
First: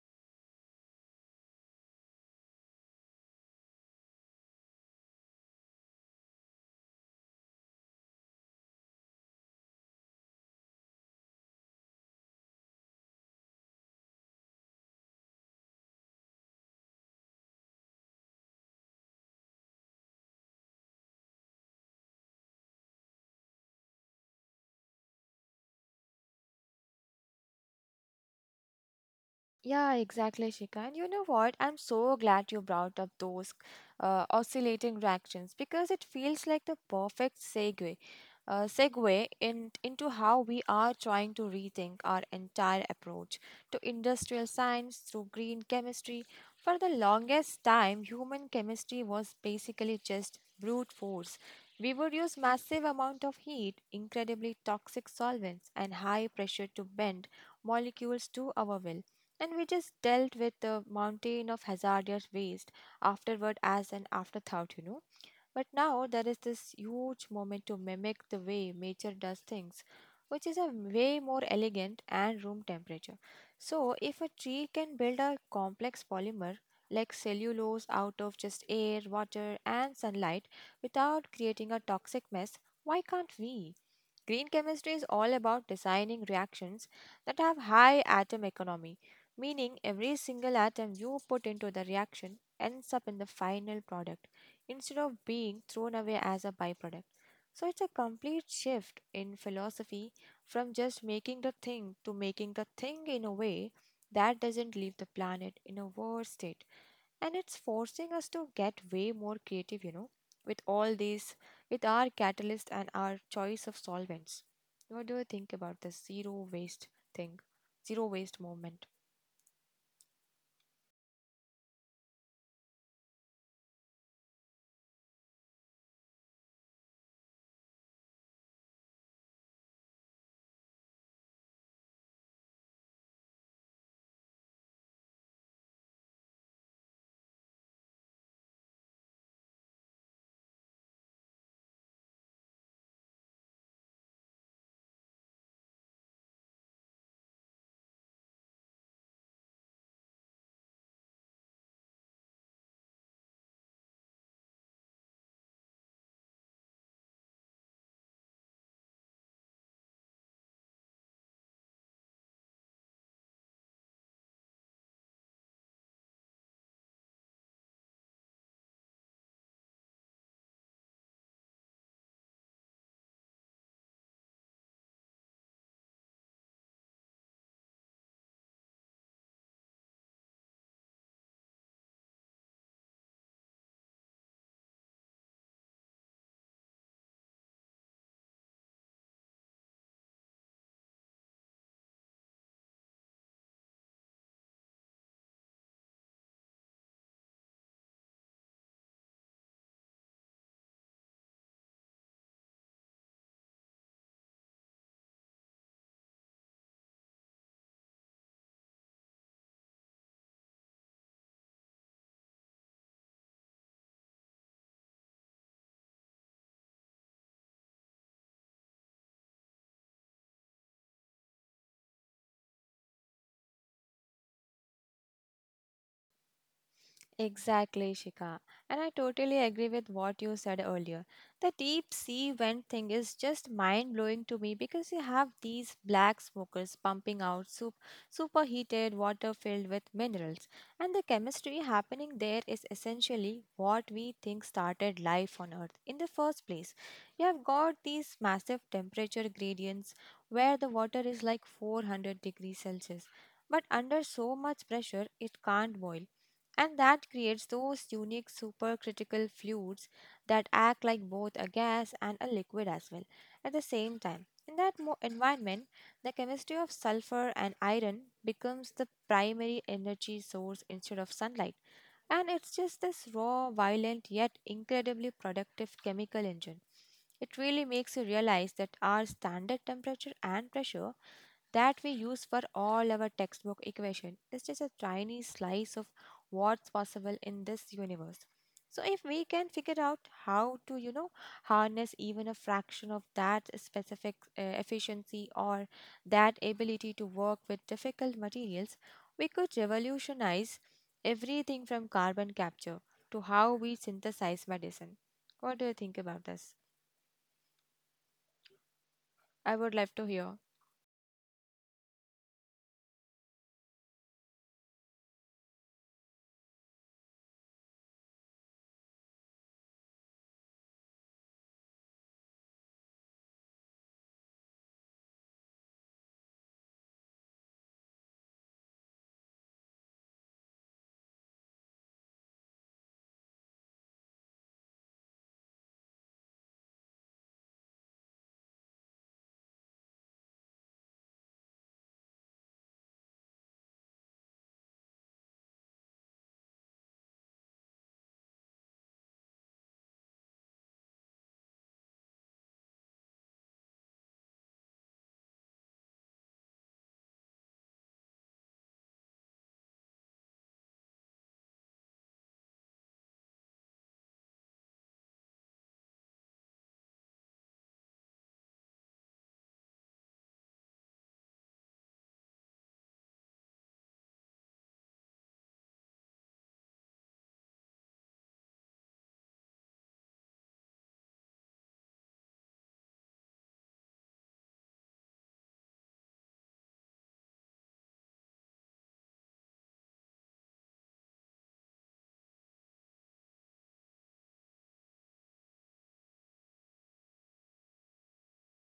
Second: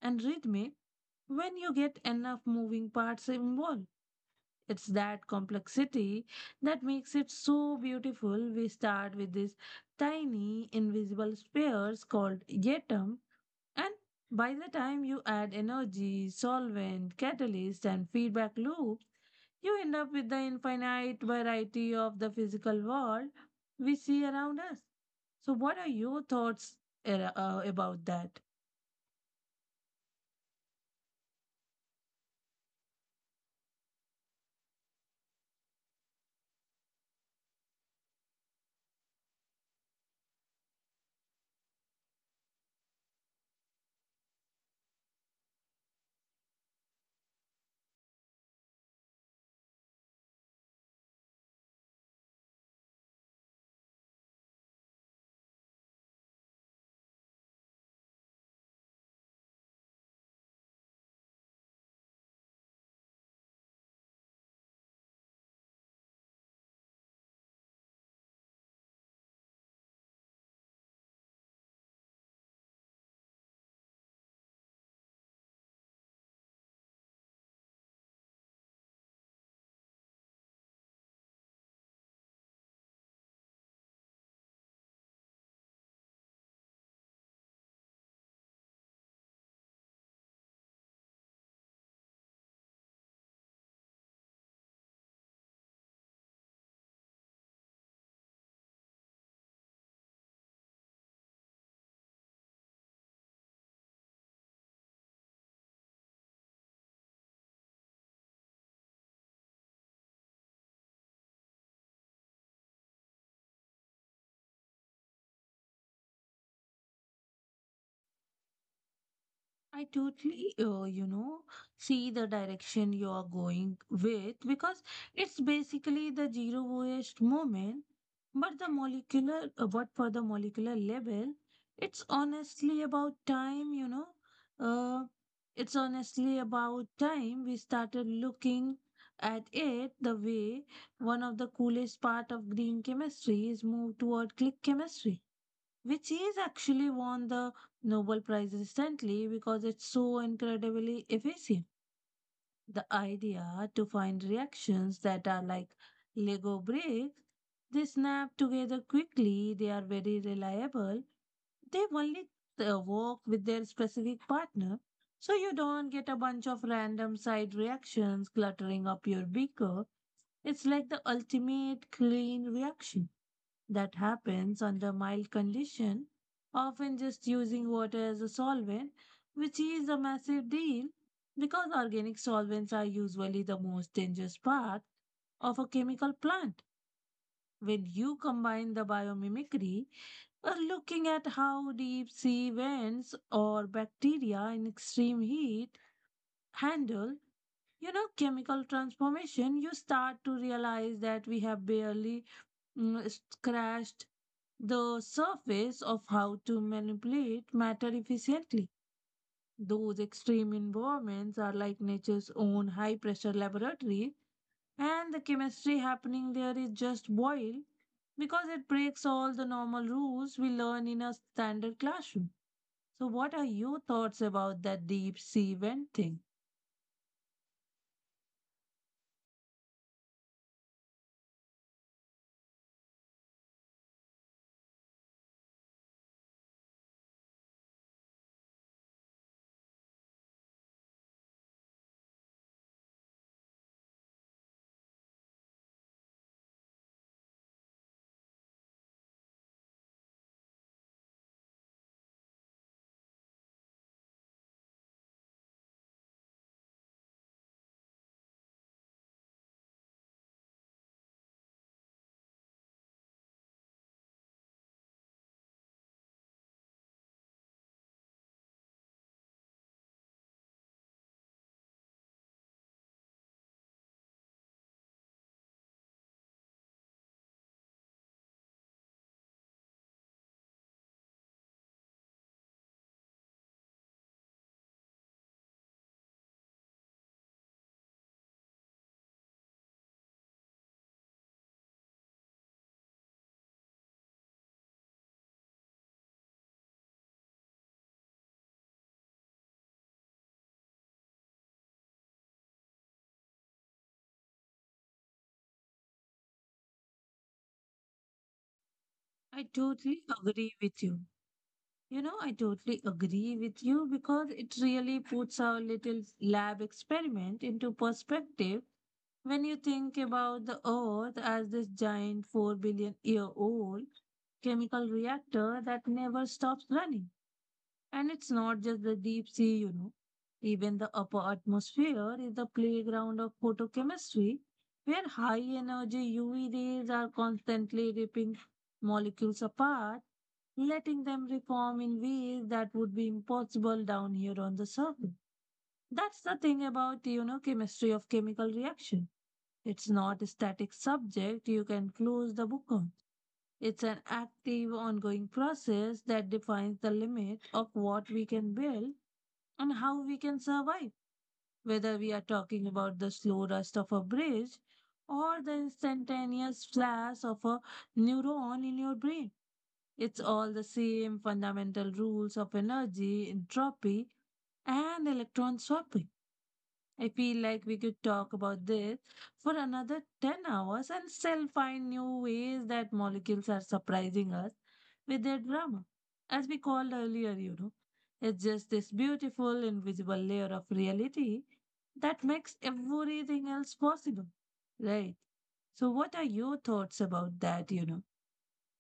Speaker 2: and rhythmic when you get enough moving parts involved. It's that complexity that makes it so beautiful. We start with these tiny invisible spheres called atom, and by the time you add energy, solvent, catalyst, and feedback loops, you end up with the infinite variety of the physical world we see around us. So, what are your thoughts about that?
Speaker 1: Yeah, exactly, Shika. And you know what? I'm so glad you brought up those oscillating reactions because it feels like the perfect segue, into how we are trying to rethink our entire approach to industrial science through green chemistry. For the longest time, human chemistry was basically just brute force. We would use massive amount of heat, incredibly toxic solvents, and high pressure to bend molecules to our will and we just dealt with the mountain of hazardous waste afterward as an afterthought, you know. But now there is this huge moment to mimic the way nature does things, which is a way more elegant and room temperature. So, if a tree can build a complex polymer like cellulose out of just air, water, and sunlight without creating a toxic mess, why can't we? Green chemistry is all about designing reactions that have high atom economy, meaning every single atom you put into the reaction ends up in the final product instead of being thrown away as a byproduct. So it's a complete shift in philosophy from just making the thing to making the thing in a way that doesn't leave the planet in a worse state and it's forcing us to get way more creative, you know, with all these, with our catalyst and our choice of solvents. What do you think about this zero waste thing, zero waste movement?
Speaker 2: I totally, you know, see the direction you are going with, because it's basically the zero waste movement. But the but for the molecular level, it's honestly about time, you know. Uh, it's honestly about time we started looking at it the way. One of the coolest part of green chemistry is move toward click chemistry, which is actually won the Nobel Prize recently because it's so incredibly efficient. The idea to find reactions that are like Lego bricks: they snap together quickly, they are very reliable, they only work with their specific partner. So you don't get a bunch of random side reactions cluttering up your beaker. It's like the ultimate clean reaction that happens under mild condition, often just using water as a solvent, which is a massive deal because organic solvents are usually the most dangerous part of a chemical plant. When you combine the biomimicry, we're looking at how deep sea vents or bacteria in extreme heat handle, you know, chemical transformation, you start to realize that we have barely scratched the surface of how to manipulate matter efficiently. Those extreme environments are like nature's own high pressure laboratory, and the chemistry happening there is just boil, because it breaks all the normal rules we learn in a standard classroom. So what are your thoughts about that deep sea vent thing?
Speaker 1: Exactly, Shika. And I totally agree with what you said earlier. The deep sea vent thing is just mind blowing to me because you have these black smokers pumping out soup, superheated water filled with minerals. And the chemistry happening there is essentially what we think started life on Earth in the first place. You have got these massive temperature gradients where the water is like 400 degrees Celsius. But under so much pressure, it can't boil and that creates those unique supercritical fluids that act like both a gas and a liquid as well at the same time. In that environment, the chemistry of sulfur and iron becomes the primary energy source instead of sunlight. And it's just this raw, violent, yet incredibly productive chemical engine. It really makes you realize that our standard temperature and pressure that we use for all our textbook equation is just a tiny slice of what's possible in this universe. So if we can figure out how to, you know, harness even a fraction of that specific efficiency or that ability to work with difficult materials, we could revolutionize everything from carbon capture to how we synthesize medicine. What do you think about this?
Speaker 2: I
Speaker 1: I would love
Speaker 2: totally
Speaker 1: to hear.
Speaker 2: agree with you. You know, I totally agree with you because it really puts our little lab experiment into perspective when you think about the Earth as this giant 4 billion year old chemical reactor that never stops running. And it's not just the deep sea, you know. Even the upper atmosphere is the playground of photochemistry, where high energy UV rays are constantly ripping molecules apart, letting them reform in ways that would be impossible down here on the surface. That's the thing about, you know, chemistry of chemical reaction. It's not a static subject you can close the book on. It's an active, ongoing process that defines the limit of what we can build and how we can survive. Whether we are talking about the slow rust of a bridge or the instantaneous flash of a neuron in your brain, it's all the same fundamental rules of energy, entropy, and electron swapping. I feel like we could talk about this for another 10 hours and still find new ways that molecules are surprising us with their drama. As we called earlier, you know, it's just this beautiful invisible layer of reality that makes everything else possible. Right. So, what are your thoughts about that, you know?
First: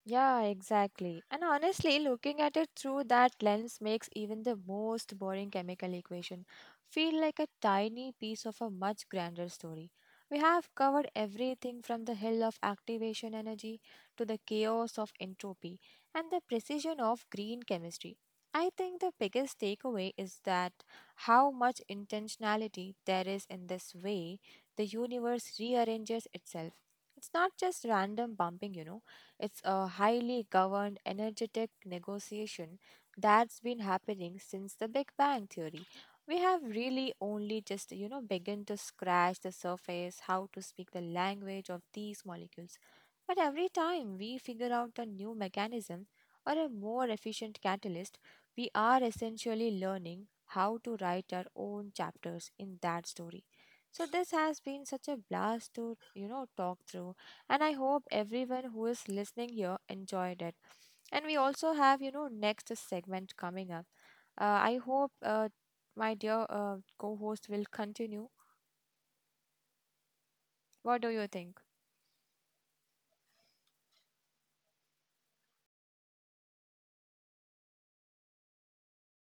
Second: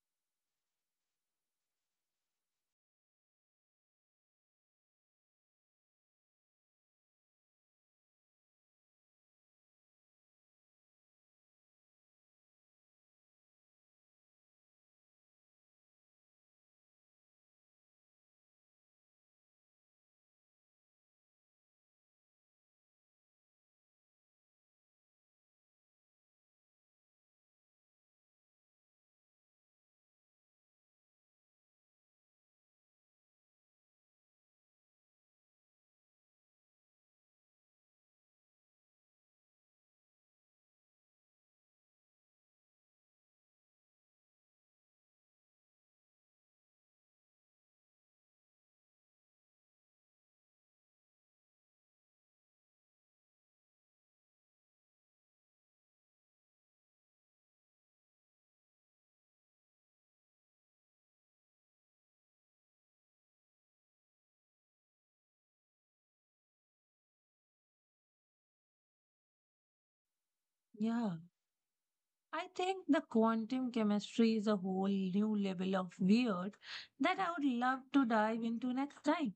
Speaker 1: Yeah, exactly. And honestly, looking at it through that lens makes even the most boring chemical equation feel like a tiny piece of a much grander story. We have covered everything from the hill of activation energy to the chaos of entropy and the precision of green chemistry. I think the biggest takeaway is that how much intentionality there is in this way the universe rearranges itself. It's not just random bumping, you know it's a highly governed, energetic negotiation that's been happening since the Big Bang Theory. We have really only just, you know, begun to scratch the surface how to speak the language of these molecules. But every time we figure out a new mechanism or a more efficient catalyst, we are essentially learning how to write our own chapters in that story. So this has been such a blast to, you know, talk through and I hope everyone who is listening here enjoyed it. And we also have, you know, next segment coming up. Uh, I hope my dear co host will continue. What do
Speaker 2: Yeah.
Speaker 1: you think?
Speaker 2: I think the quantum chemistry is a whole new level of weird that I would love to dive into next time.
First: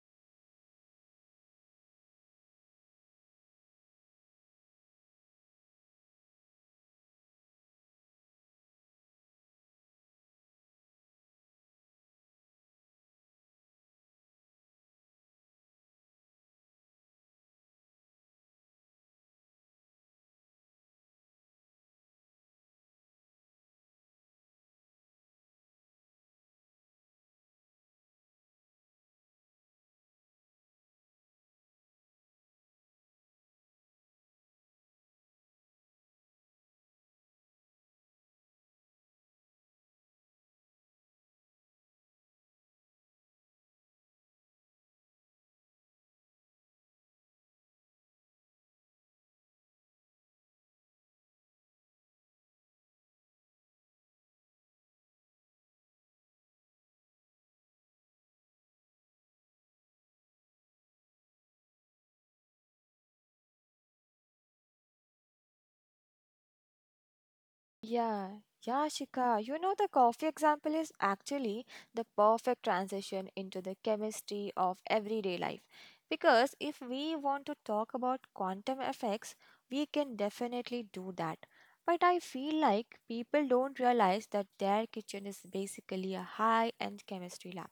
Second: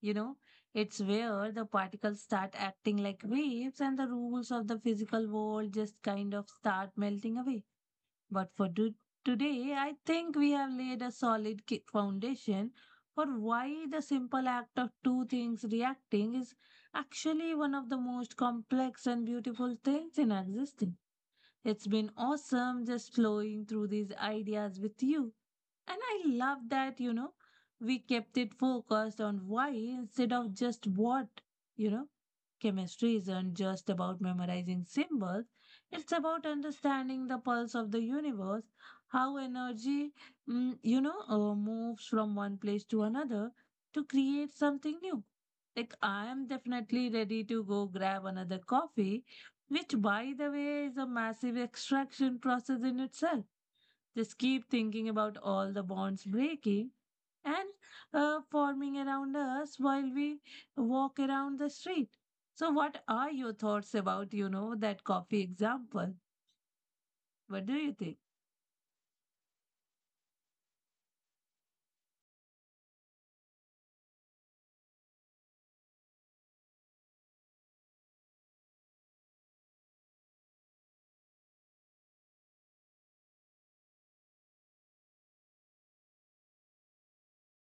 Speaker 2: You know, it's where the particles start acting like waves and the rules of the physical world just kind of start melting away. But for today, I think we have laid a solid foundation for why the simple act of two things reacting is actually one of the most complex and beautiful things in existence. It's been awesome just flowing through these ideas with you. And I love that, you know, we kept it focused on why instead of just what, you know. Chemistry isn't just about memorizing symbols, it's about understanding the pulse of the universe, how energy, moves from one place to another to create something new. Like, I am definitely ready to go grab another coffee, which, by the way, is a massive extraction process in itself. Just keep thinking about all the bonds breaking and forming around us while we walk around the street. So, what are your thoughts about, you know, that coffee example? What do you think?
Speaker 1: Yeah, yeah, Shika. You know, the coffee example is actually the perfect transition into the chemistry of everyday life. Because if we want to talk about quantum effects, we can definitely do that. But I feel like people don't realize that their kitchen is basically a high-end chemistry lab.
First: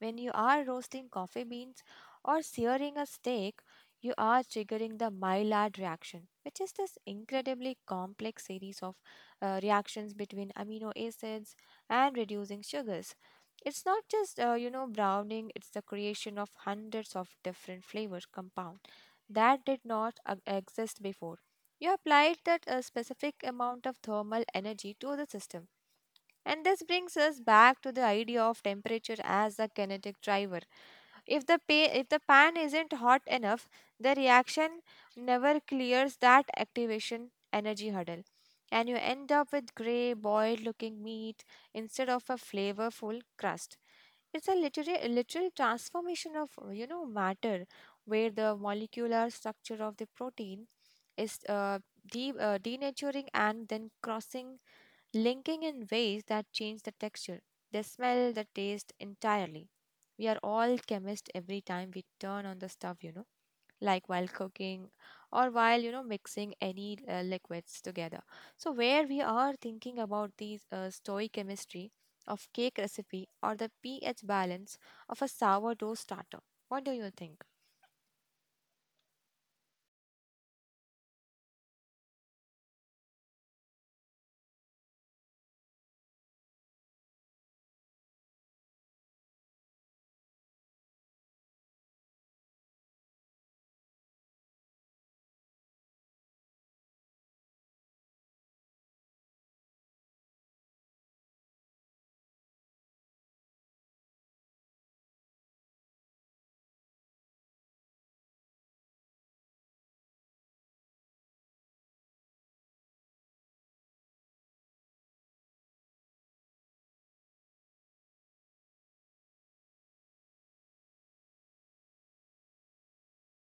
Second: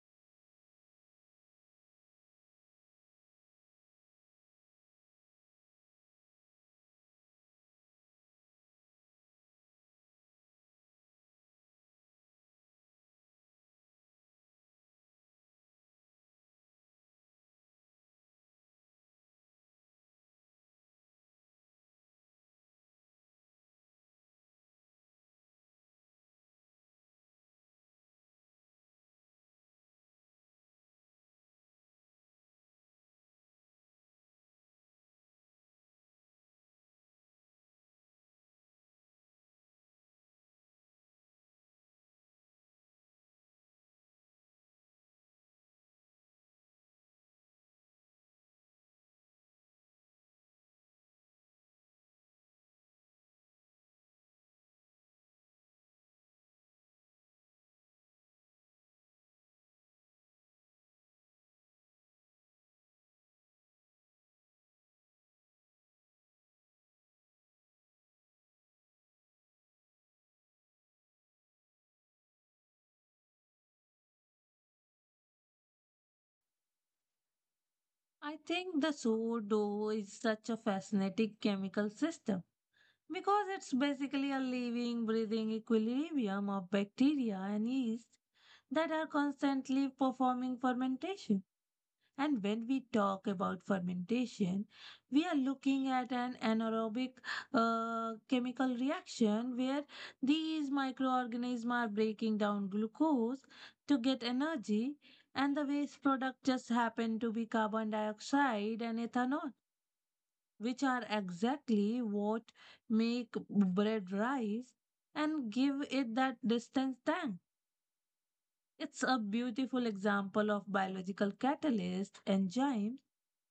Speaker 1: When you are roasting coffee beans or searing a steak, you are triggering the Maillard reaction, which is this incredibly complex series of reactions between amino acids and reducing sugars. It's not just browning; it's the creation of hundreds of different flavor compound that did not exist before. You applied that a specific amount of thermal energy to the system. And this brings us back to the idea of temperature as a kinetic driver. If the pan isn't hot enough, the reaction never clears that activation energy hurdle, and you end up with gray, boiled looking meat instead of a flavorful crust. It's a literal, literal transformation of matter, where the molecular structure of the protein is denaturing and then crossing linking in ways that change the texture, the smell, the taste entirely. We are all chemists every time we turn on the stuff, like while cooking or while mixing any liquids together. So, where we are thinking about these stoichemistry of cake recipe or the pH balance of a sourdough starter. What do you think?
Speaker 2: I think the sourdough is such a fascinating chemical system, because it's basically a living, breathing equilibrium of bacteria and yeast that are constantly performing fermentation. And when we talk about fermentation, we are looking at an anaerobic chemical reaction where these microorganisms are breaking down glucose to get energy, and the waste product just happen to be carbon dioxide and ethanol, which are exactly what make bread rise and give it that distinct tang. It's a beautiful example of biological catalyst enzymes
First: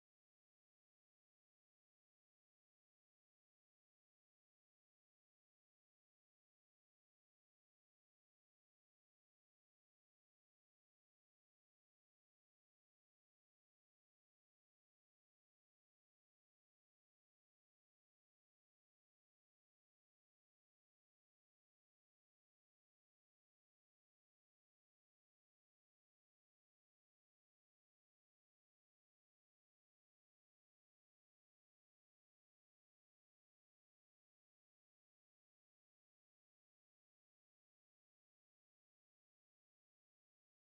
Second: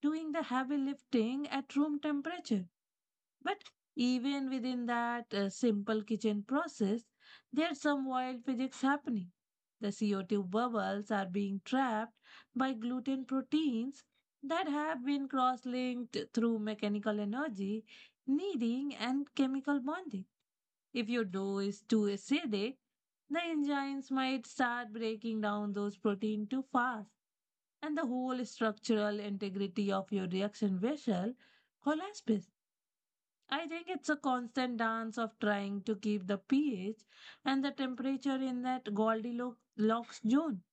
Speaker 2: doing the heavy lifting at room temperature. But even within that simple kitchen process, there's some wild physics happening. The CO2 bubbles are being trapped by gluten proteins that have been cross linked through mechanical energy, kneading, and chemical bonding. If your dough is too acidic, the enzymes might start breaking down those proteins too fast, and the whole structural integrity of your reaction vessel collapses. I think it's a constant dance of trying to keep the pH and the temperature in that Goldilocks zone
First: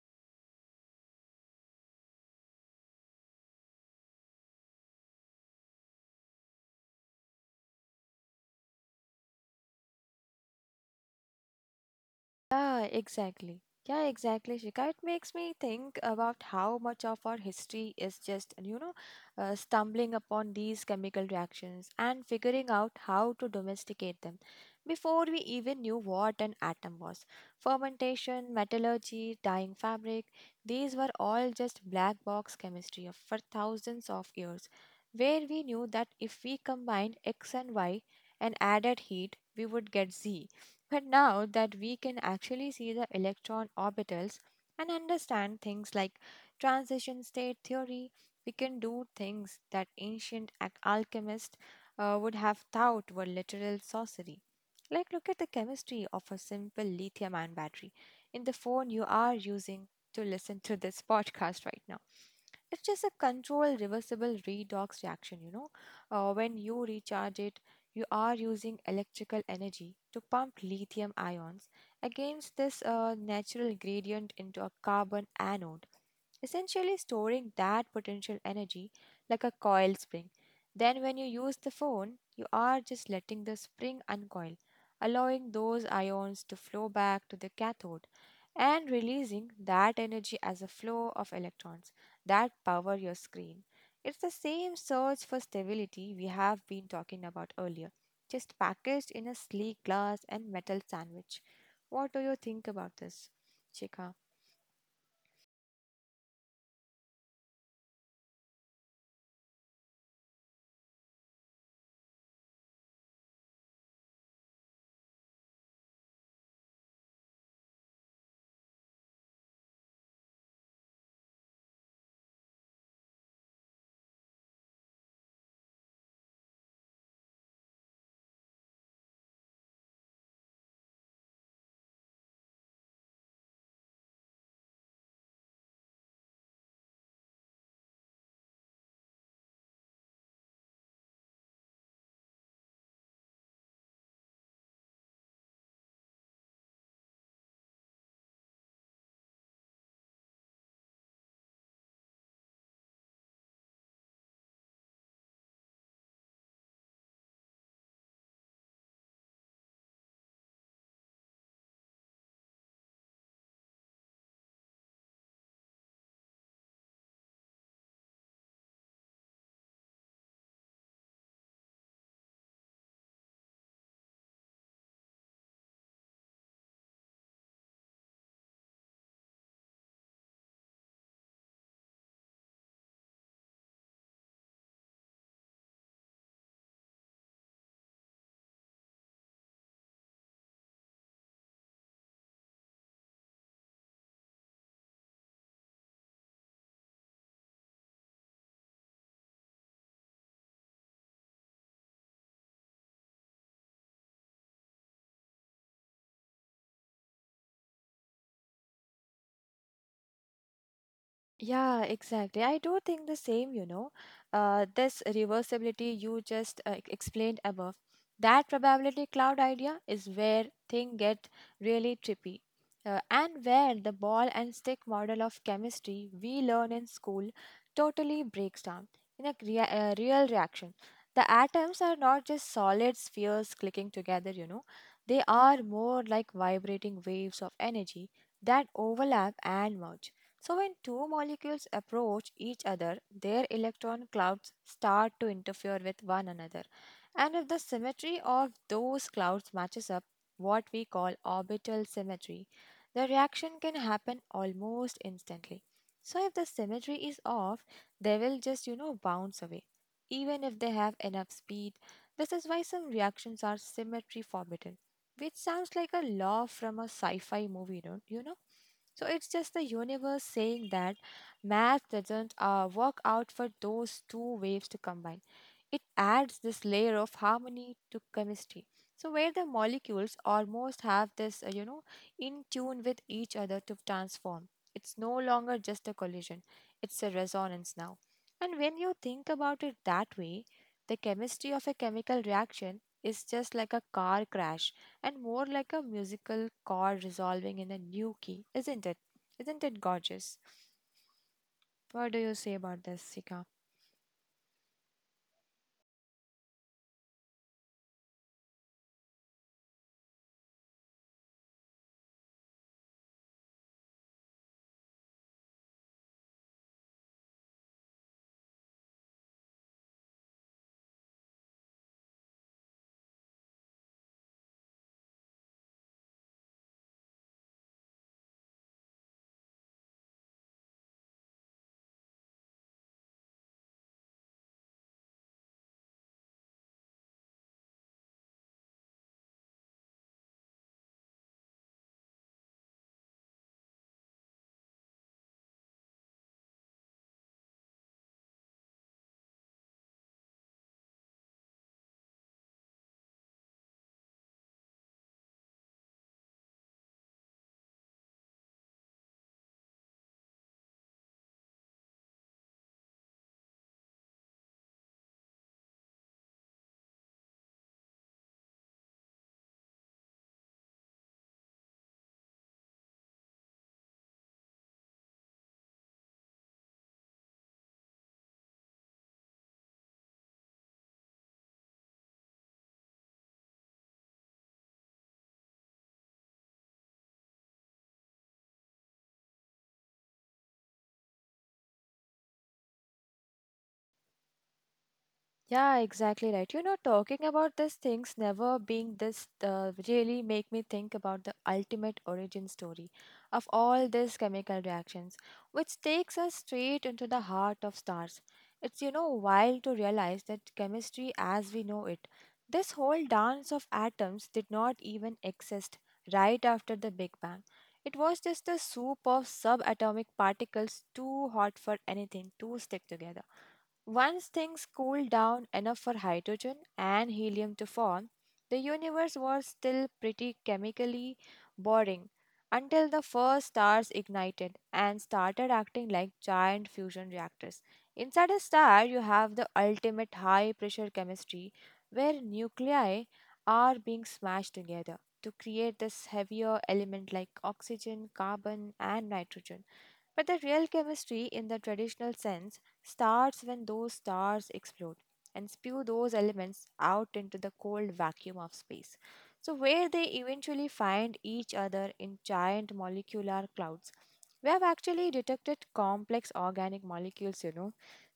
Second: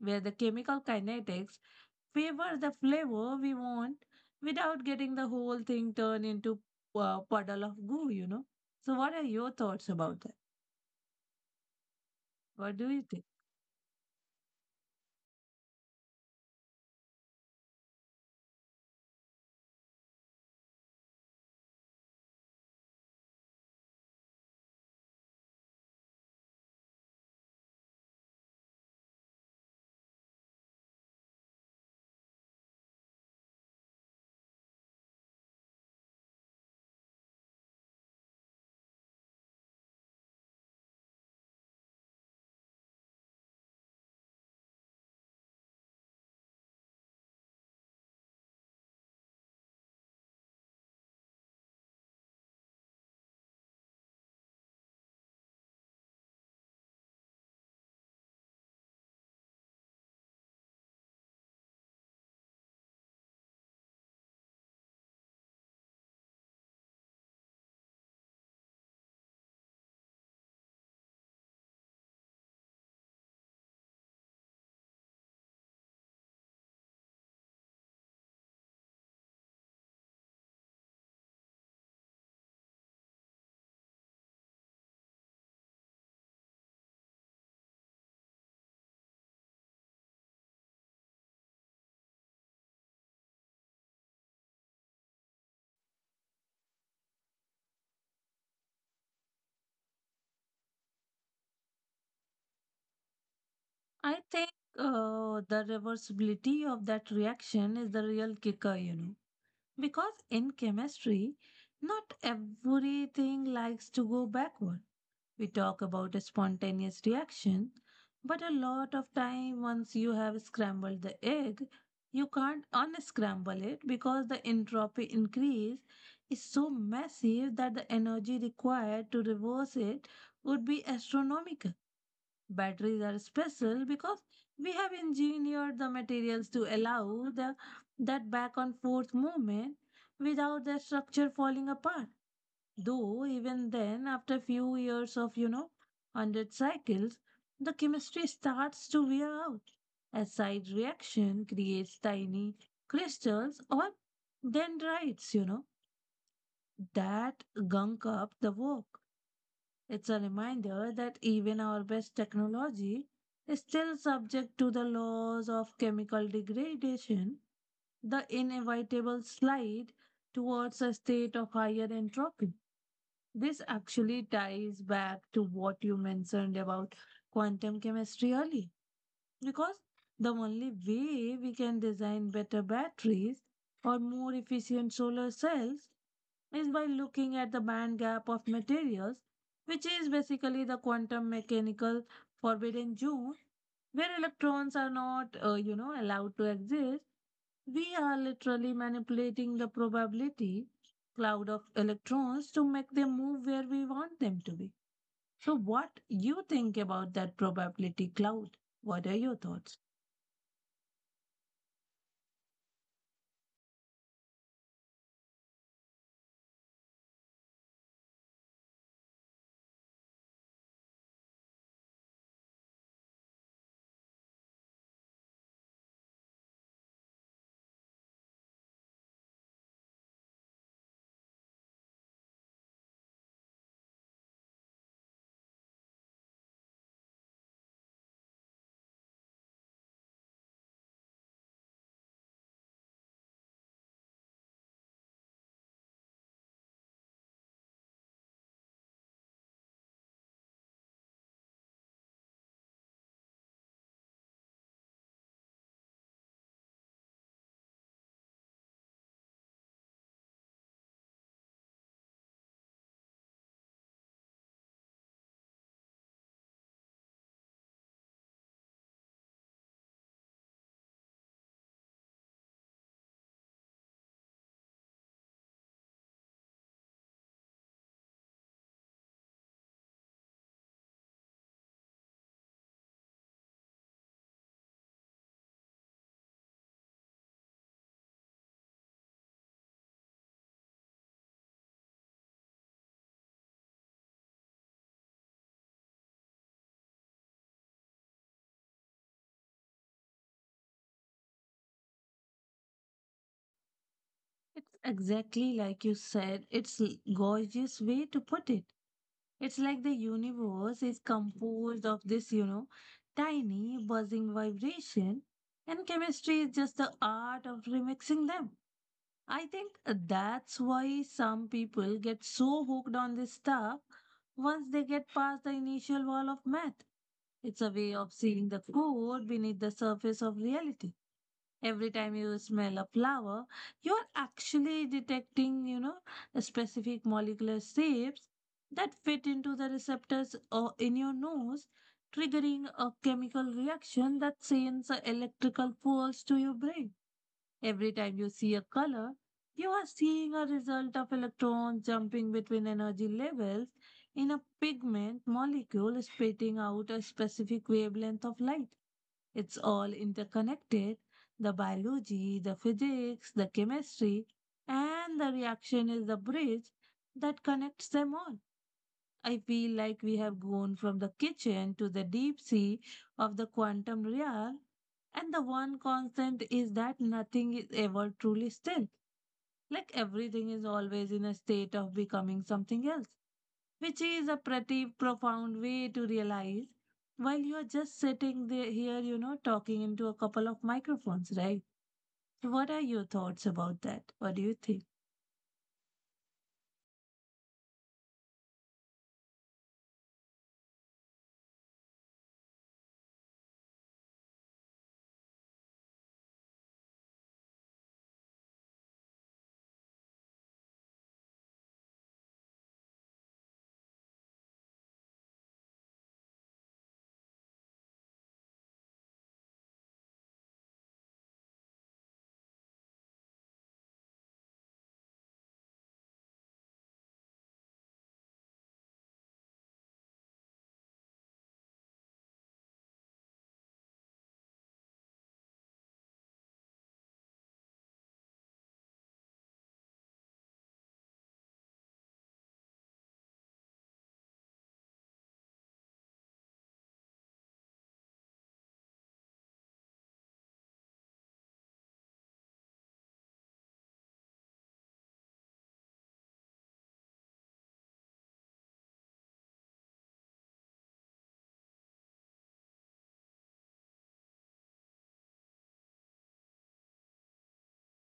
Speaker 2: where the chemical kinetics favor the flavor we want without getting the whole thing turned into a puddle of goo. So, what are your thoughts about that? What
Speaker 1: Yeah,
Speaker 2: do you think?
Speaker 1: exactly. Yeah, exactly, Shikha. It makes me think about how much of our history is just, stumbling upon these chemical reactions and figuring out how to domesticate them before we even knew what an atom was. Fermentation, metallurgy, dyeing fabric, these were all just black box chemistry for thousands of years, where we knew that if we combined X and Y and added heat, we would get Z, but now that we can actually see the electron orbitals and understand things like transition state theory, we can do things that ancient alchemists would have thought were literal sorcery. Like, look at the chemistry of a simple lithium ion battery in the phone you are using to listen to this [LAUGHS] podcast right now. It's just a controlled reversible redox reaction. When you recharge it you are using electrical energy to pump lithium ions against this natural gradient into a carbon anode, essentially storing that potential energy like a coil spring. Then, when you use the phone, you are just letting the spring uncoil, allowing those ions to flow back to the cathode and releasing that energy as a flow of electrons that power your screen. It's the same search for stability we have been talking about earlier, just packaged in a sleek glass and metal sandwich. What do you think about this, Shikha?
Speaker 2: I think the reversibility of that reaction is the real kicker, because in chemistry, not everything likes to go backward. We talk about a spontaneous reaction, but a lot of time once you have scrambled the egg, you can't unscramble it because the entropy increase is so massive that the energy required to reverse it would be astronomical. Batteries are special because we have engineered the materials to allow the, that back and forth movement without the structure falling apart. Though even then, after few years of 100 cycles, the chemistry starts to wear out. A side reaction creates tiny crystals or dendrites, that gunk up the work. It's a reminder that even our best technology is still subject to the laws of chemical degradation, the inevitable slide towards a state of higher entropy. This actually ties back to what you mentioned about quantum chemistry early, because the only way we can design better batteries or more efficient solar cells is by looking at the band gap of materials, which is basically the quantum mechanical forbidden zone where electrons are not allowed to exist. We are literally manipulating the probability cloud of electrons to make them move where we want them to be. So what you think about that probability cloud? What are your thoughts?
Speaker 1: Yeah, exactly. I do think the same, you know. This reversibility you just explained above, that probability cloud idea is where things get really trippy. And where the ball and stick model of chemistry we learn in school totally breaks down in a real reaction. The atoms are not just solid spheres clicking together, you know. They are more like vibrating waves of energy that overlap and merge. So, when two molecules approach each other, their electron clouds start to interfere with one another. And if the symmetry of those clouds matches up, what we call orbital symmetry, the reaction can happen almost instantly. So, if the symmetry is off, they will just bounce away, even if they have enough speed. This is why some reactions are symmetry forbidden, which sounds like a law from a sci fi movie, don't you know? So it's just the universe saying that math doesn't work out for those two waves to combine. It adds this layer of harmony to chemistry. So, where the molecules almost have this, in tune with each other to transform. It's no longer just a collision, it's a resonance now. And when you think about it that way, the chemistry of a chemical reaction is just like a car crash and more like a musical chord resolving in a new key, isn't it? Isn't it gorgeous? What do you say about this, Sika?
Speaker 2: It's exactly like you said. It's a gorgeous way to put it. It's like the universe is composed of this, tiny buzzing vibration and chemistry is just the art of remixing them. I think that's why some people get so hooked on this stuff once they get past the initial wall of math. It's a way of seeing the code beneath the surface of reality. Every time you smell a flower, you're actually detecting, specific molecular shapes that fit into the receptors or in your nose, triggering a chemical reaction that sends a electrical pulse to your brain. Every time you see a color, you are seeing a result of electrons jumping between energy levels in a pigment molecule spitting out a specific wavelength of light. It's all interconnected the biology, the physics, the chemistry, and the reaction is the bridge that connects them all. I feel like we have gone from the kitchen to the deep sea of the quantum real, and the one constant is that nothing is ever truly still. Like everything is always in a state of becoming something else which is a pretty profound way to realize while you're just sitting there here, talking into a couple of microphones, right? So what are your thoughts about that? What do you think?
Speaker 1: Yeah, exactly right. Talking about these things never being this really make me think about the ultimate origin story of all these chemical reactions, which takes us straight into the heart of stars. It's wild to realize that chemistry as we know it, this whole dance of atoms did not even exist right after the Big Bang. It was just a soup of subatomic particles too hot for anything to stick together. Once things cooled down enough for hydrogen and helium to form, the universe was still pretty chemically boring until the first stars ignited and started acting like giant fusion reactors. Inside a star, you have the ultimate high pressure chemistry where nuclei are being smashed together to create this heavier element like oxygen, carbon, and nitrogen. But the real chemistry, in the traditional sense, starts when those stars explode and spew those elements out into the cold vacuum of space. So, where they eventually find each other in giant molecular clouds, we have actually detected complex organic molecules.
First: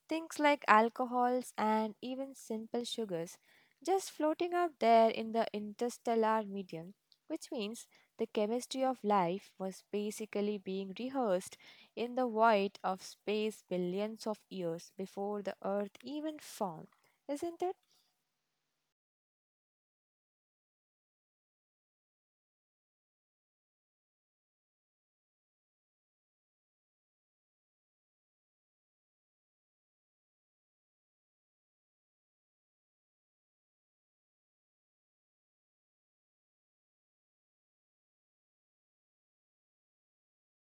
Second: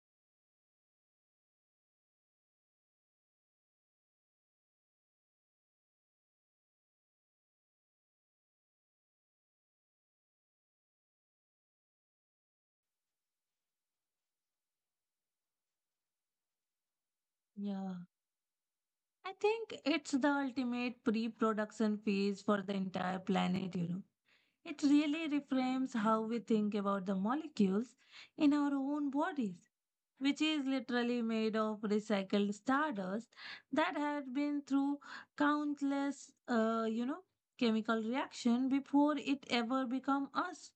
Speaker 1: Things like alcohols and even simple sugars just floating out there in the interstellar medium, which means the chemistry of life was basically being rehearsed in the void of space billions of years before the earth even formed, isn't it?
Speaker 2: Yeah. I think it's the ultimate pre production phase for the entire planet. It really reframes how we think about the molecules in our own bodies, which is literally made of recycled stardust that had been through countless, chemical reaction before it ever become us.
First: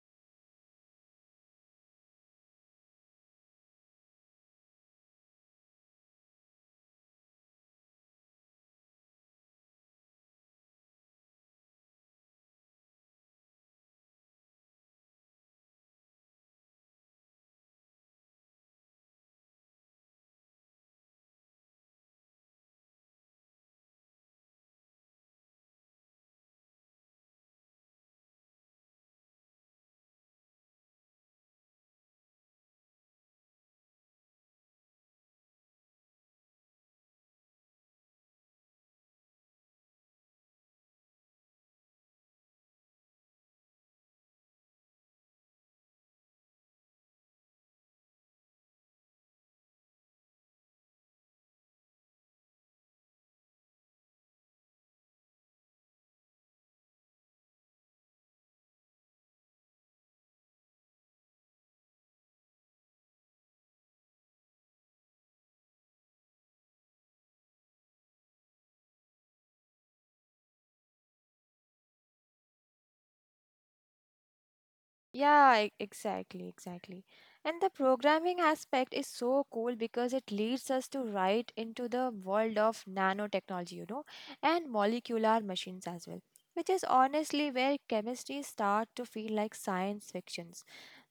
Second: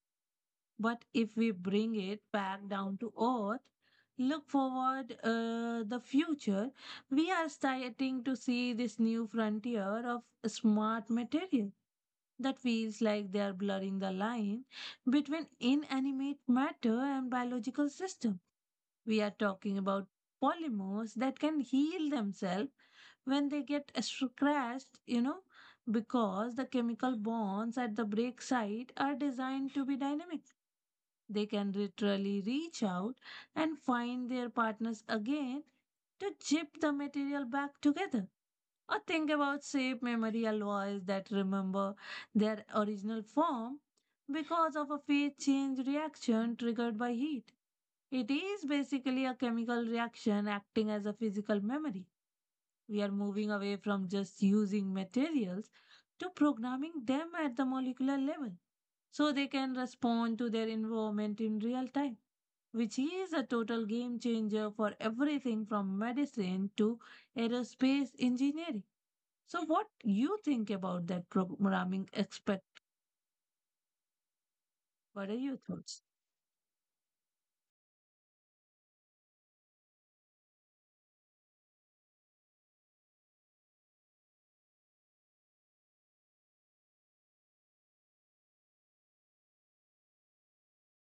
Speaker 2: But if we bring it back down to earth, look forward the future, we are starting to see this new frontier of smart material that feels like they are blurring the line between inanimate matter and biological system. We are talking about polymers that can heal themselves when they get scratched, because the chemical bonds at the break site are designed to be dynamic. They can literally reach out and find their partners again to chip the material back together. Or think about shape memory alloys that remember their original form because of a phase change reaction triggered by heat. It is basically a chemical reaction acting as a physical memory. We are moving away from just using materials to programming them at the molecular level so they can respond to their environment in real time, which is a total game changer for everything from medicine to aerospace engineering. So, what you think about that programming aspect? What are your
Speaker 1: Yeah,
Speaker 2: thoughts?
Speaker 1: exactly, exactly. And the programming aspect is so cool because it leads us to right into the world of nanotechnology, and molecular machines as well, which is honestly where chemistry start to feel like science fictions.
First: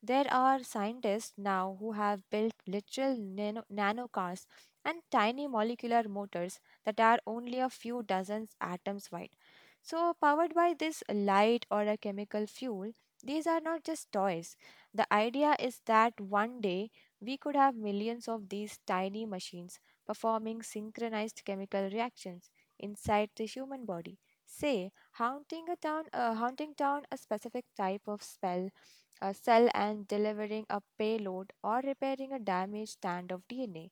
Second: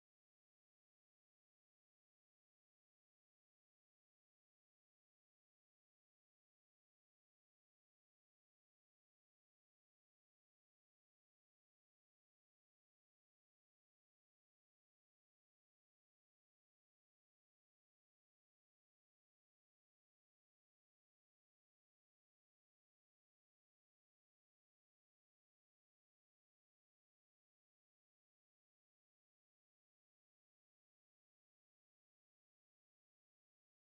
Speaker 1: There are scientists now who have built literal nano cars and tiny molecular motors that are only a few dozens atoms wide, so, powered by this light or a chemical fuel, these are not just toys. The idea is that one day we could have millions of these tiny machines performing synchronized chemical reactions inside the human body. Say, haunting a town, haunting down a specific type of spell, a cell, and delivering a payload, or repairing a damaged strand of DNA.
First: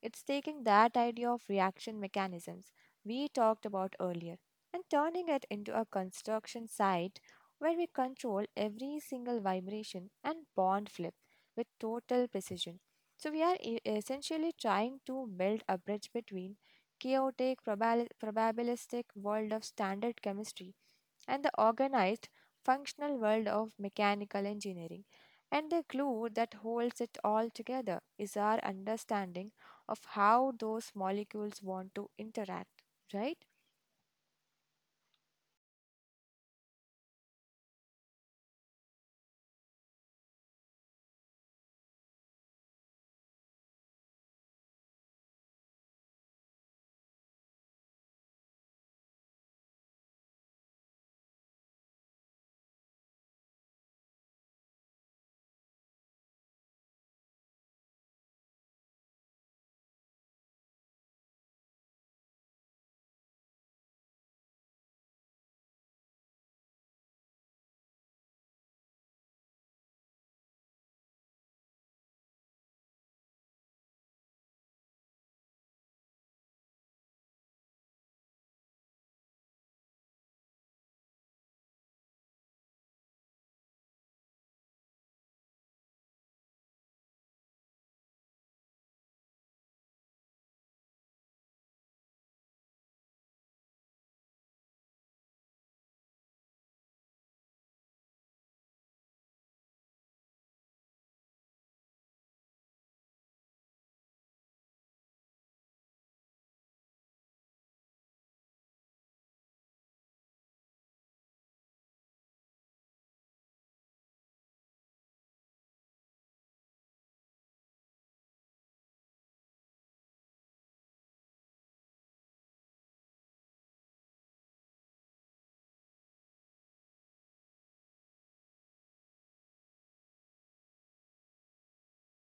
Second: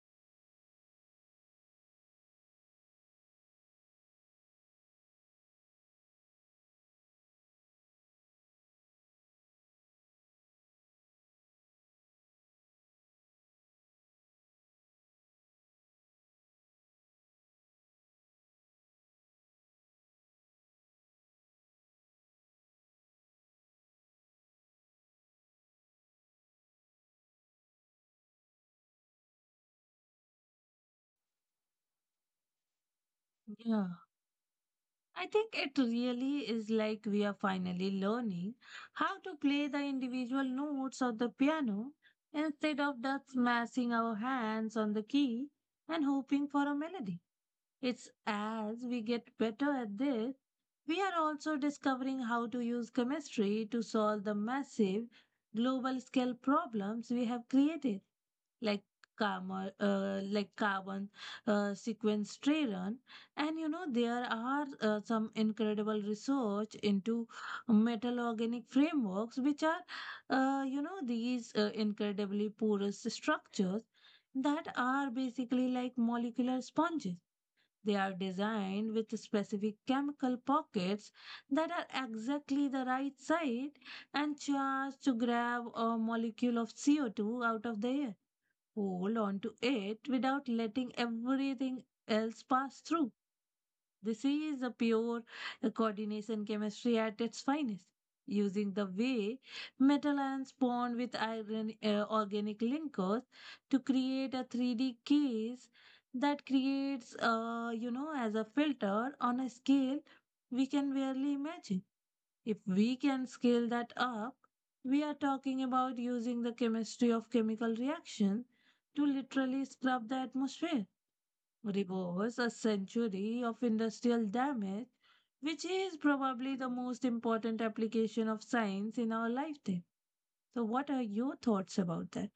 Speaker 1: It's taking that idea of reaction mechanisms we talked about earlier and turning it into a construction site where we control every single vibration and bond flip with total precision. So, we are essentially trying to build a bridge between chaotic probabilistic world of standard chemistry and the organized, functional world of mechanical engineering. And the glue that holds it all together is our understanding of how those molecules want to interact, right?
Speaker 2: Yeah. I think it really is like we are finally learning how to play the individual notes of the piano instead of just smashing our hands on the key and hoping for a melody. It's as we get better at this, we are also discovering how to use chemistry to solve the massive global scale problems we have created like like carbon sequestration, and you know there are some incredible research into metal organic frameworks, which are these incredibly porous structures that are basically like molecular sponges. They are designed with specific chemical pockets that are exactly the right size and charged to grab a molecule of CO2 out of the air hold on to it without letting everything else pass through. This is a pure coordination chemistry at its finest, using the way metal ions bond with iron organic linkers to create a 3D case that creates, as a filter on a scale we can barely imagine. If we can scale that up, we are talking about using the chemistry of chemical reaction to literally scrub the atmosphere, reverse a century of industrial damage, which is probably the most important application of science in our lifetime. So, what are your thoughts about that?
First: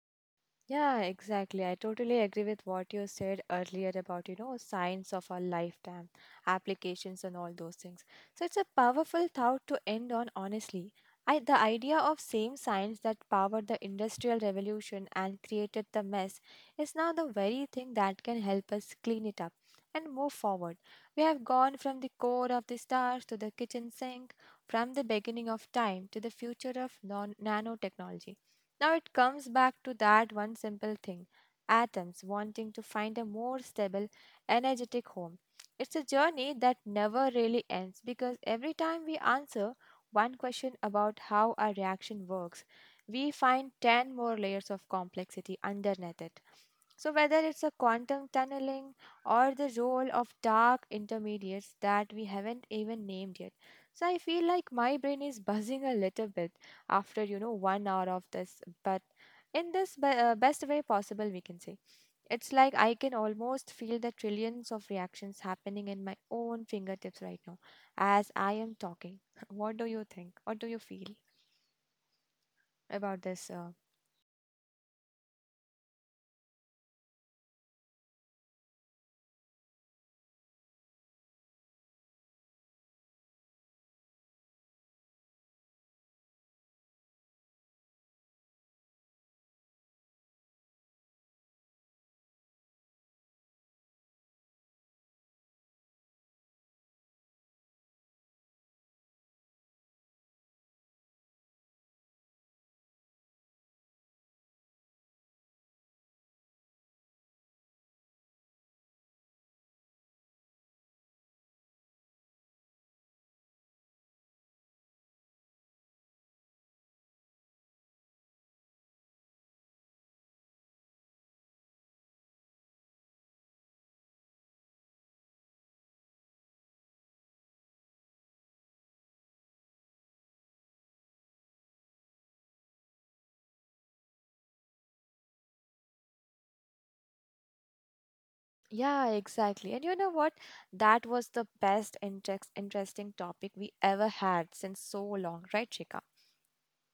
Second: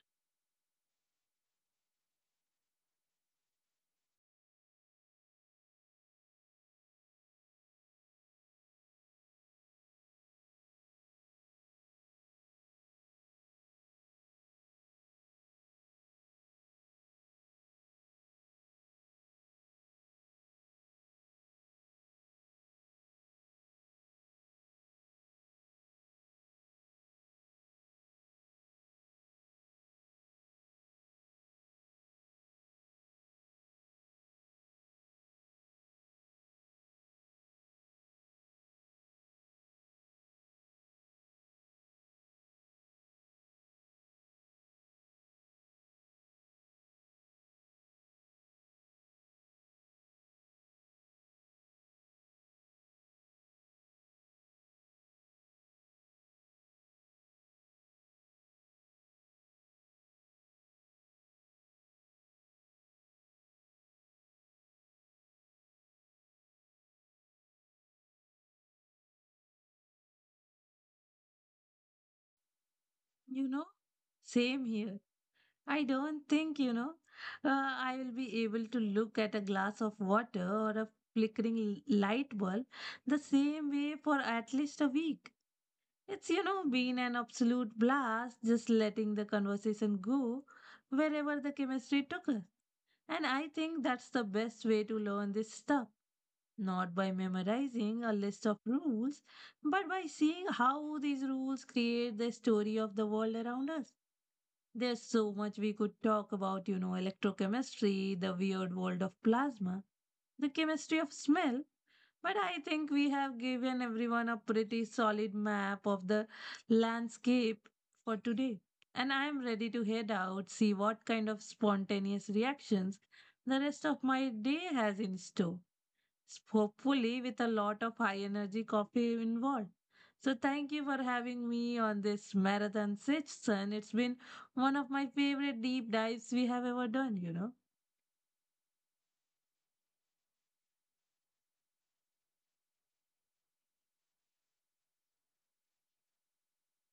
Speaker 1: Yeah, exactly. I totally agree with what you said earlier about signs of our lifetime, applications and all those things. So it's a powerful thought to end on, honestly. The idea of same science that powered the industrial revolution and created the mess is now the very thing that can help us clean it up and move forward. We have gone from the core of the stars to the kitchen sink, from the beginning of time to the future of nanotechnology. Now it comes back to that one simple thing, atoms wanting to find a more stable, energetic home. It's a journey that never really ends because every time we answer one question about how our reaction works, we find 10 more layers of complexity underneath it. So, whether it's a quantum tunneling or the role of dark intermediates that we haven't even named yet. So, I feel like my brain is [LAUGHS] buzzing a little bit after, 1 hour of this, but in this best way possible, we can say. It's like I can almost feel the trillions of reactions happening in my own fingertips right now as I am talking. [LAUGHS] What do you think? What do you feel about this?
Speaker 2: You know,
Speaker 1: Uh,
Speaker 2: same here. I don't think, I will be able to look at a glass of water or a flickering light bulb the same way for at least a week. It's been an absolute blast just letting the conversation go wherever the chemistry took us. And I think that's the best way to learn this stuff, not by memorizing a list of rules, but by seeing how these rules create the story of the world around us. There's so much we could talk about, electrochemistry, the weird world of plasma, the chemistry of smell, but I think we have given everyone a pretty solid map of the landscape for today. And I'm ready to head out, see what kind of spontaneous reactions the rest of my day has in store, hopefully with a lot of high energy coffee involved. So, thank you for having me on this marathon session. It's been one of my favorite deep dives we have ever done.
Speaker 1: yeah, exactly. And you know what? That was the best interesting topic we ever had since so long, right, Shika?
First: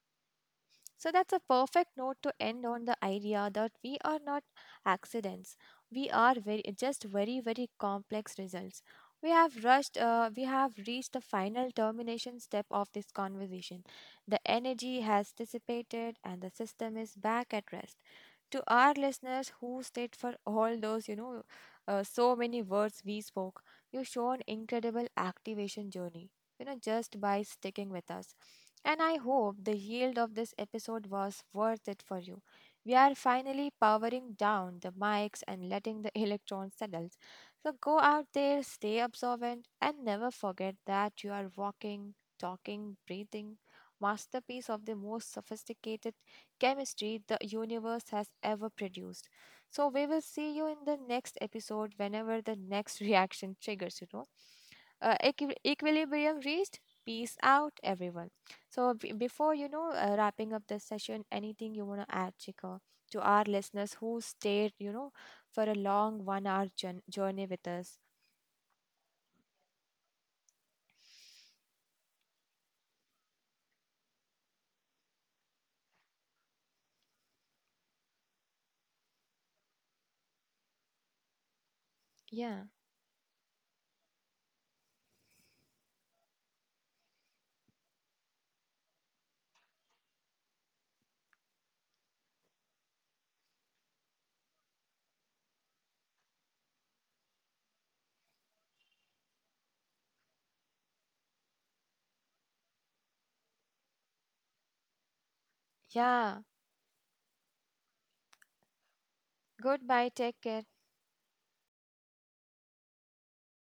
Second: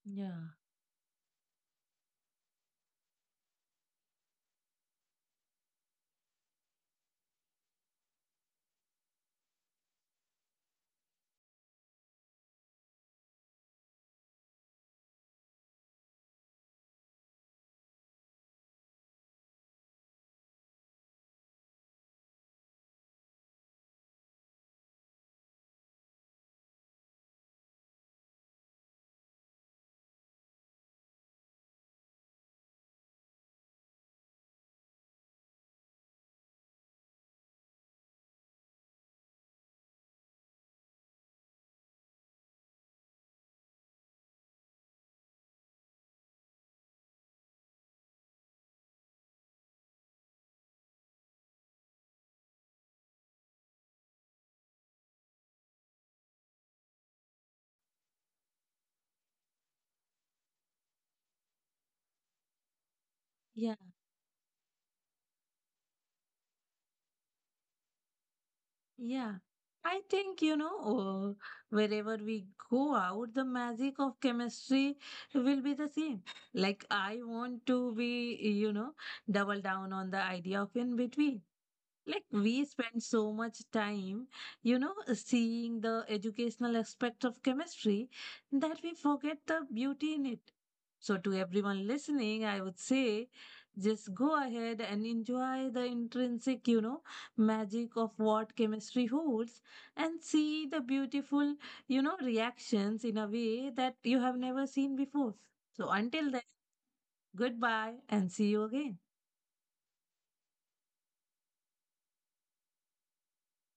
Speaker 2: Yeah.
Speaker 1: So that's a perfect note to end on, the idea that we are not accidents. We are very just very very complex results. We have rushed. We have reached the final termination step of this conversation. The energy has dissipated, and the system is back at rest. To our listeners who stayed for all those, so many words we spoke, you show an incredible activation journey, just by sticking with us. And I hope the yield of this episode was worth it for you. We are finally powering down the mics and letting the [LAUGHS] electrons settle. So go out there, stay observant, and never forget that you are walking, talking, breathing masterpiece of the most sophisticated chemistry the universe has ever produced. So we will see you in the next episode whenever the next [LAUGHS] reaction triggers, equilibrium reached. Peace out, everyone. So before wrapping up this session, anything you want to add, Chika, to our
Speaker 2: Yeah,
Speaker 1: listeners who stayed, for a long 1 hour journey with us?
Speaker 2: yeah. I think, wherever we go out, the magic of chemistry will be the same. Like, I want to be, double down on the idea of in between. Like
Speaker 1: Yeah,
Speaker 2: we spend so much time, seeing the educational aspect of chemistry that we forget the beauty in it. So, to everyone listening, I would say just go ahead and enjoy the intrinsic, magic of what chemistry holds and see the beautiful, reactions in a way that you have never seen before. So,
Speaker 1: yeah.
Speaker 2: until then, goodbye and see you again.
Speaker 1: Goodbye, take care.